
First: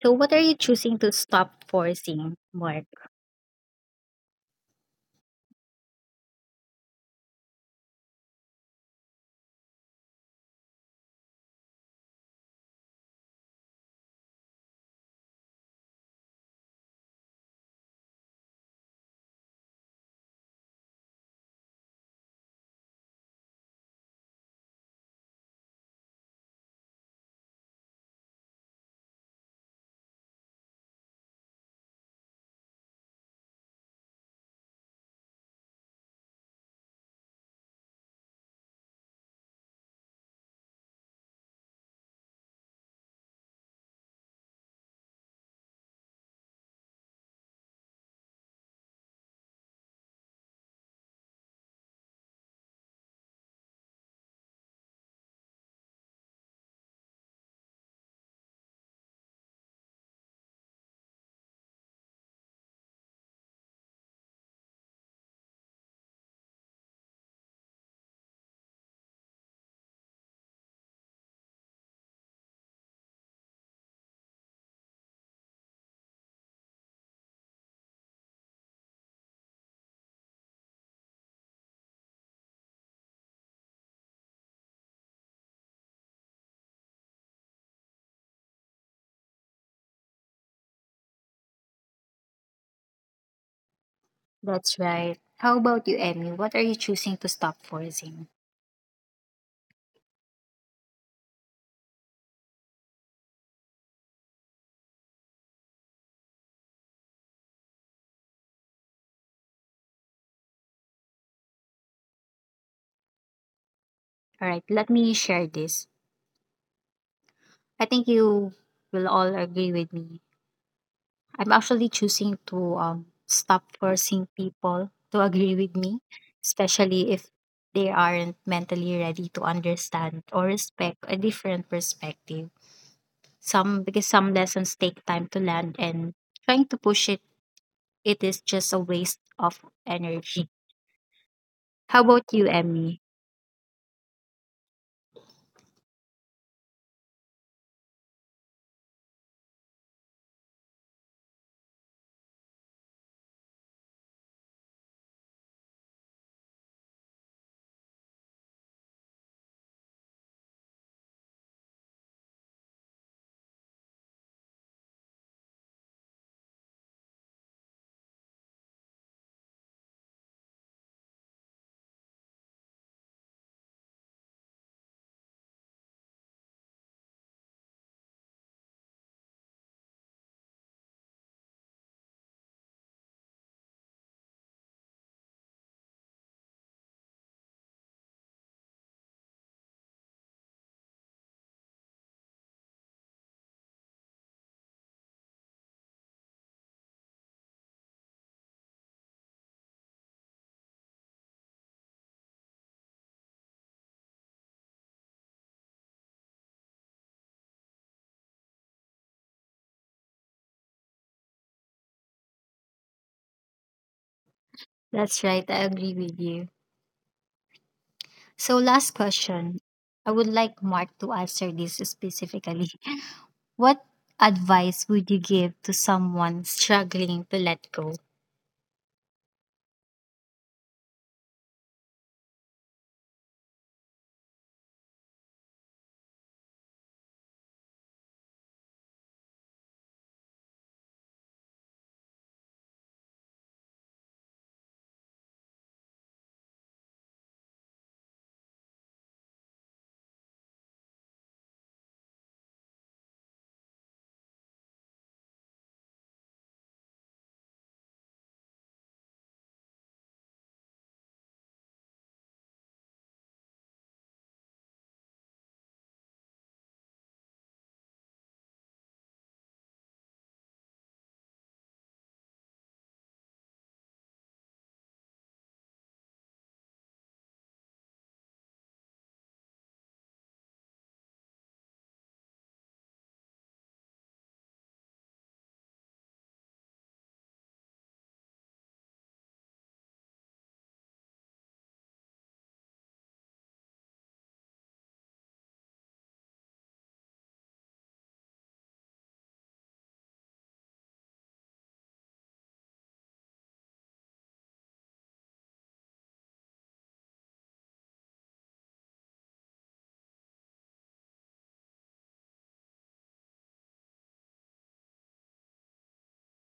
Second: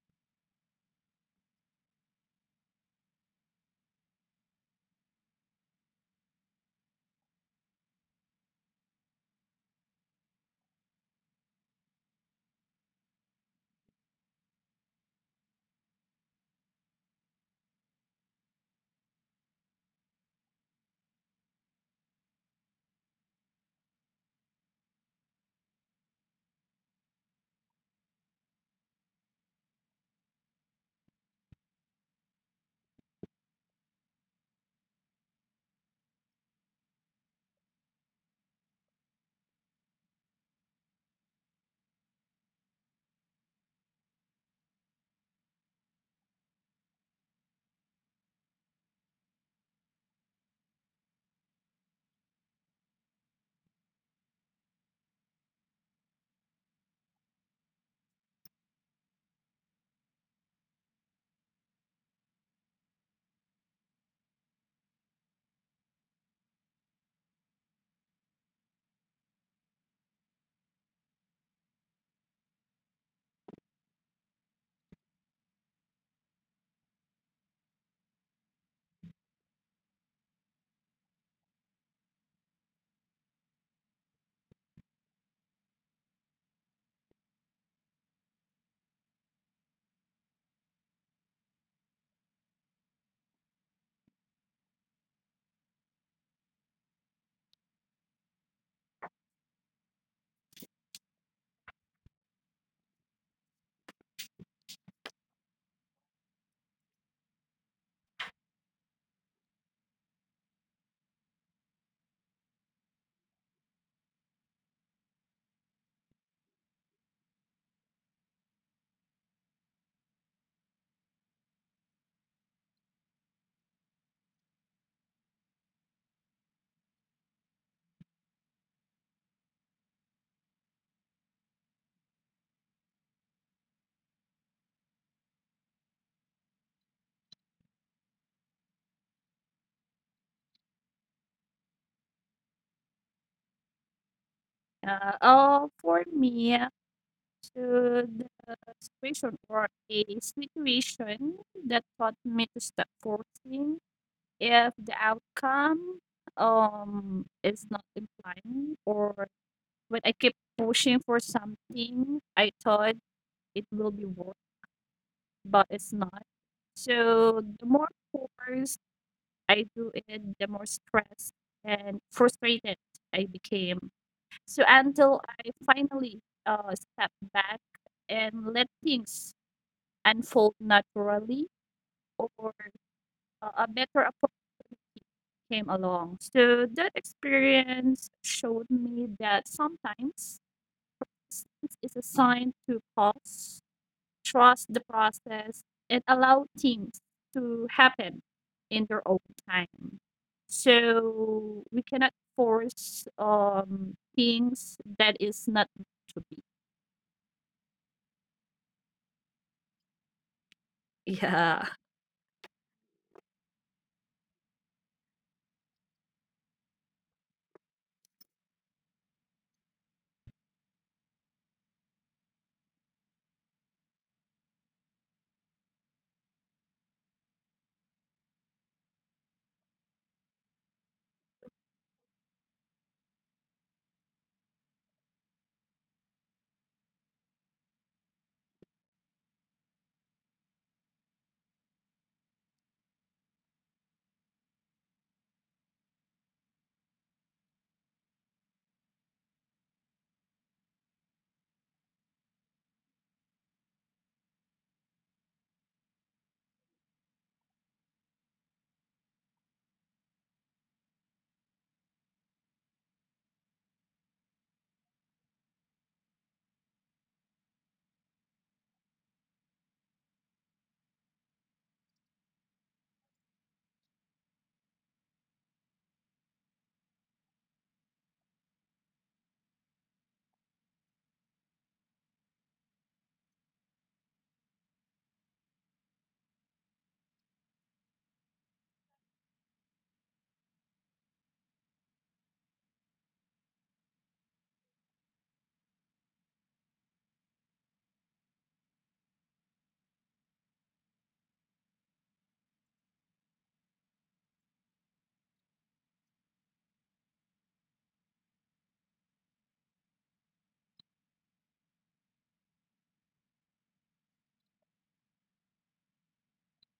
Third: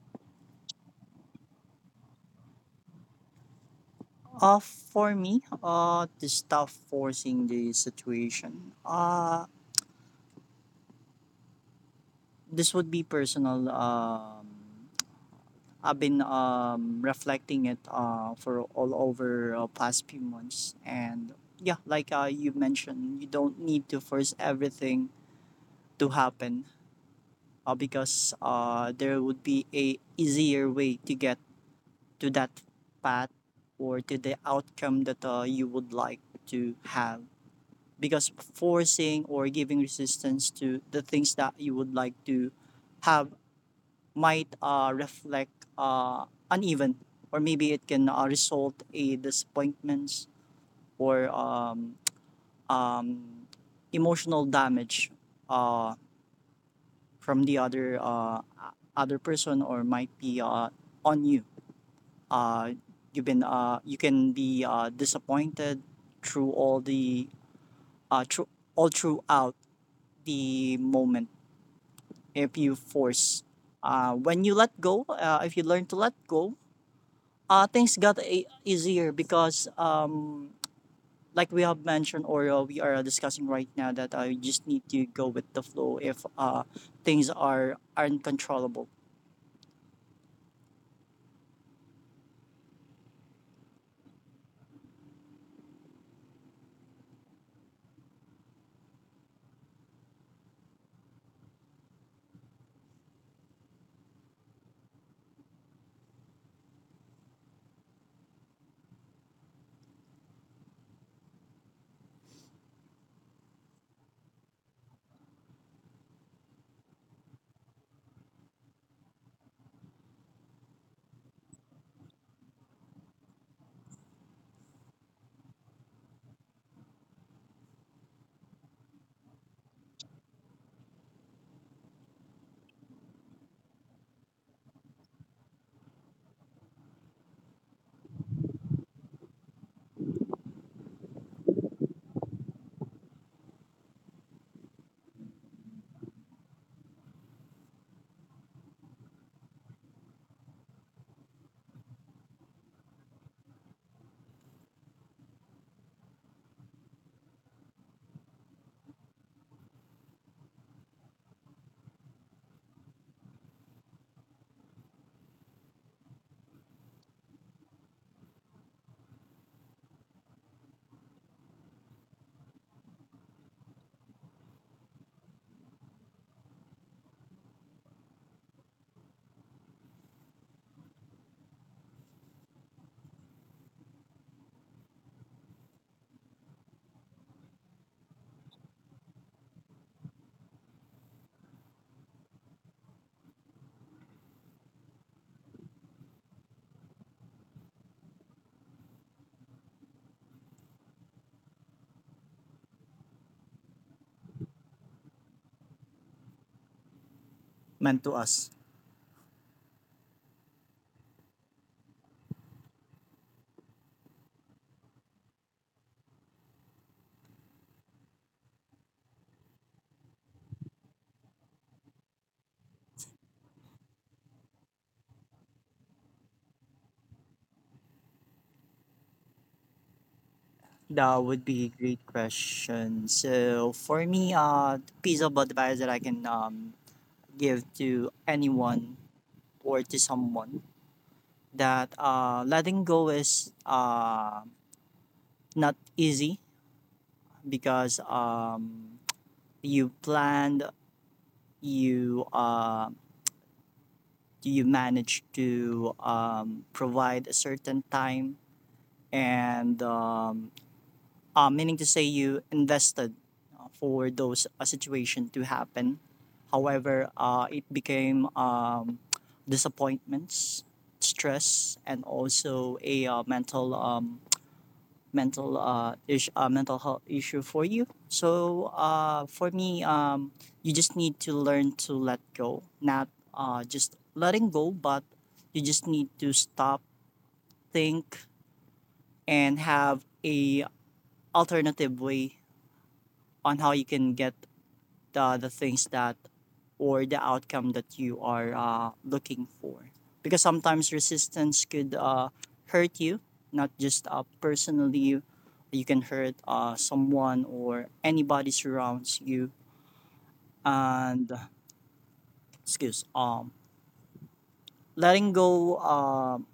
So, what are you choosing to stop forcing, Mark? Uh, for me, uh, the stuff forcing the situation. Uh, this would be personal. Um, I've been um, reflecting it uh, for all over uh, past few months, and yeah, like uh, you mentioned, you don't need to force everything to happen uh, because uh, there would be a easier way to get to that path or to the outcome that uh, you would like to have because forcing or giving resistance to the things that you would like to have might uh, reflect uh, uneven or maybe it can uh, result a disappointments or um, um, emotional damage uh, from the other uh, other person or might be uh, on you uh, you've been uh, you can be uh, disappointed through all the uh, through, all throughout the moment if you force uh, when you let go uh, if you learn to let go uh, things got a- easier because um, like we have mentioned or uh, we are discussing right now that I just need to go with the flow if uh, things are uncontrollable That's right. How about you, Emmy? What are you choosing to stop forcing? All right, let me share this. I think you will all agree with me. I'm actually choosing to um, stop forcing people to agree with me, especially if they aren't mentally ready to understand or respect a different perspective. Some because some lessons take time to land, and trying to push it it is just a waste of energy. How about you, Emmy? Uh, oh, for me, to the situation or a situation that taught me to stop forcing if the outcome um is not implying, or when I keep pushing for something I thought it will be worth but it's not. So the more force I do it, the more stressed and frustrated I became. So until I finally uh step back and let things unfold naturally, or a a better opportunity came along. So that experience showed me that sometimes silence is a sign to pause, trust the process, and allow things to happen in their own time. So we cannot force um, things that is not meant to be. meant to us. That's right, I agree with you. So, last question. I would like Mark to answer this specifically. What advice would you give to someone struggling to let go? That would be a great question. So for me, uh, the piece of advice that I can um, give to anyone or to someone that uh, letting go is uh, not easy because um, you planned, you uh, you managed to um, provide a certain time and um, uh, meaning to say you invested uh, for those uh, situation to happen. However, uh, it became um, disappointments, stress, and also a uh, mental um, mental uh, ish, uh, mental health issue for you. So uh, for me, um, you just need to learn to let go, not uh, just letting go, but you just need to stop, think, and have a alternative way on how you can get the the things that or the outcome that you are uh, looking for because sometimes resistance could uh, hurt you not just uh, personally you can hurt uh, someone or anybody surrounds you and excuse um letting go um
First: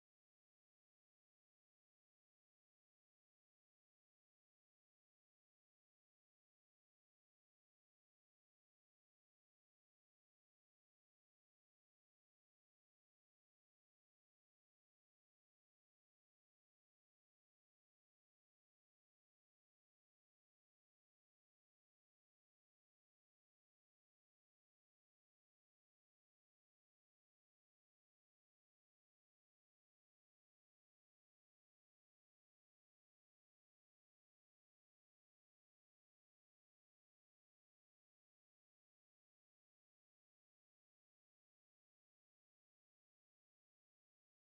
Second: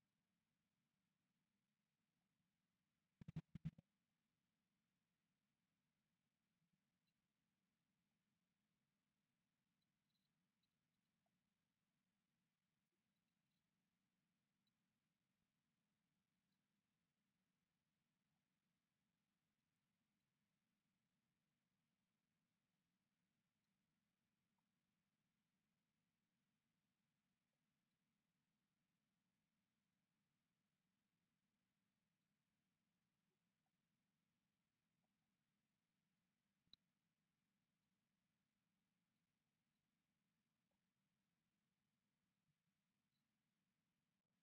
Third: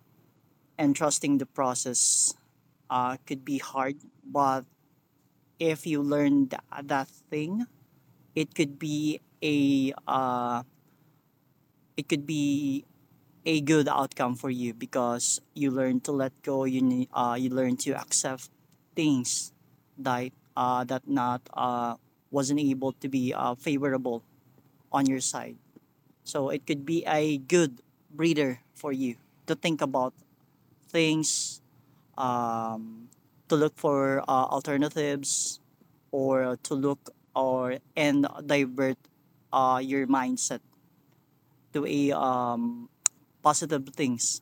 and trusting the process uh, could be hard but if you learn that, that thing it could be a uh, it could be a good outcome for you because you learn to let go. You ne- uh, you learn to accept things that uh, that not uh, wasn't able to be uh, favorable on your side. So it could be a good breather for you to think about things, um, to look for uh, alternatives, or to look or and divert uh, your mindset to a um, positive things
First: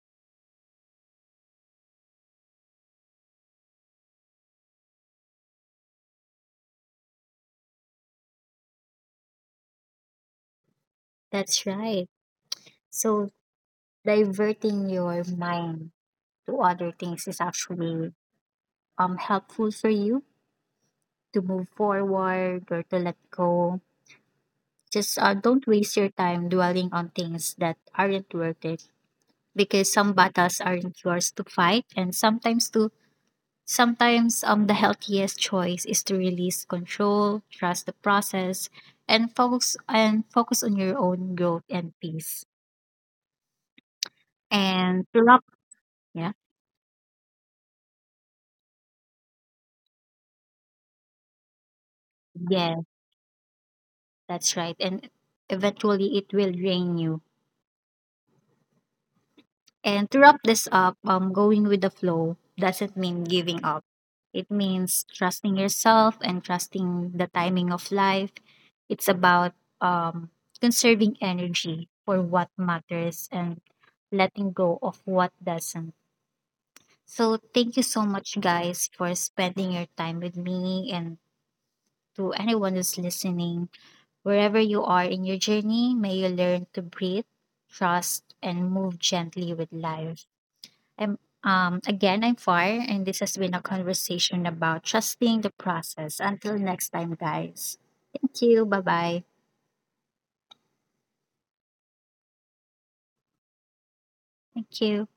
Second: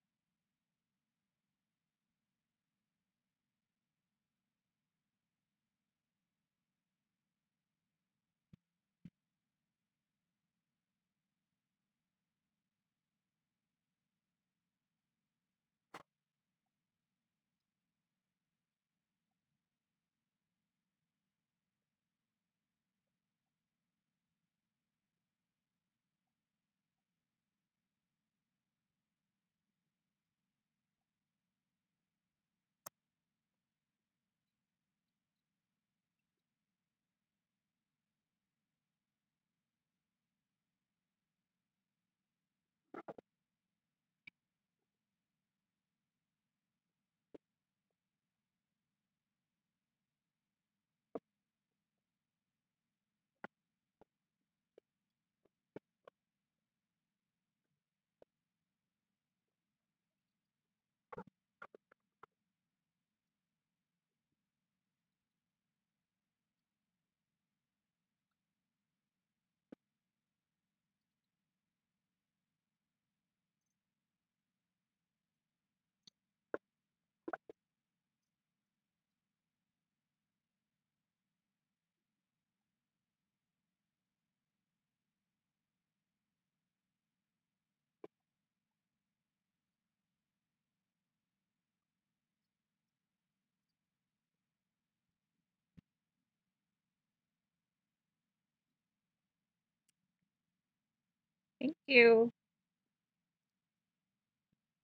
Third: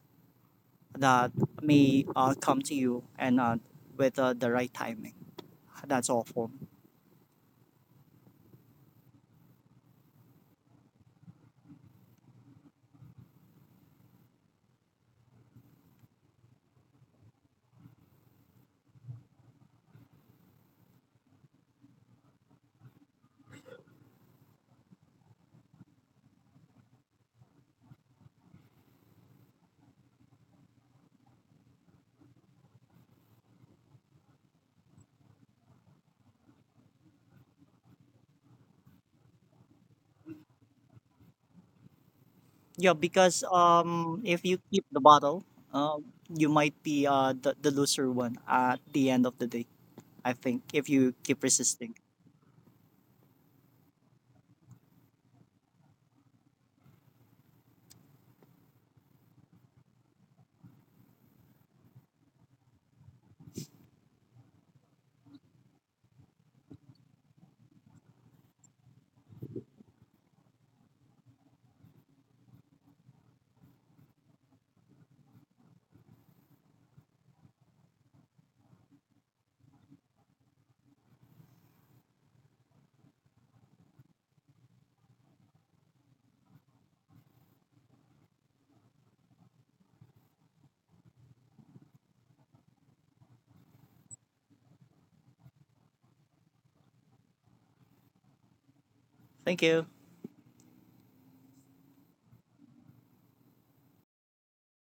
that may uh, come to you and uh, with uh, the right timing. That's all for me. That's right. So, diverting your mind to other things is actually um helpful for you to move forward or to let go. Just uh, don't waste your time dwelling on things that aren't worth it, because some battles aren't yours to fight, and sometimes to sometimes um the healthiest choice is to release control, trust the process, and focus and focus on your own growth and peace. Yeah, because um, if you And keep to the love, bottle, uh, yeah. you might be uh, the, the loser one at the end of the day, I think, if you keep resisting. Yeah, that's right. And eventually it will drain you. And to wrap this up, um, going with the flow doesn't mean giving up. It means trusting yourself and trusting the timing of life. It's about um, conserving energy for what matters and letting go of what doesn't. So, thank you so much, guys, for spending your time with me and to anyone who's listening. Wherever you are in your journey, may you learn to breathe, trust, and move gently with life. I'm um again I'm Far, and this has been a conversation about trusting the process. Until next time, guys. Thank you. Bye bye. Thank you. Thank you. Thank you.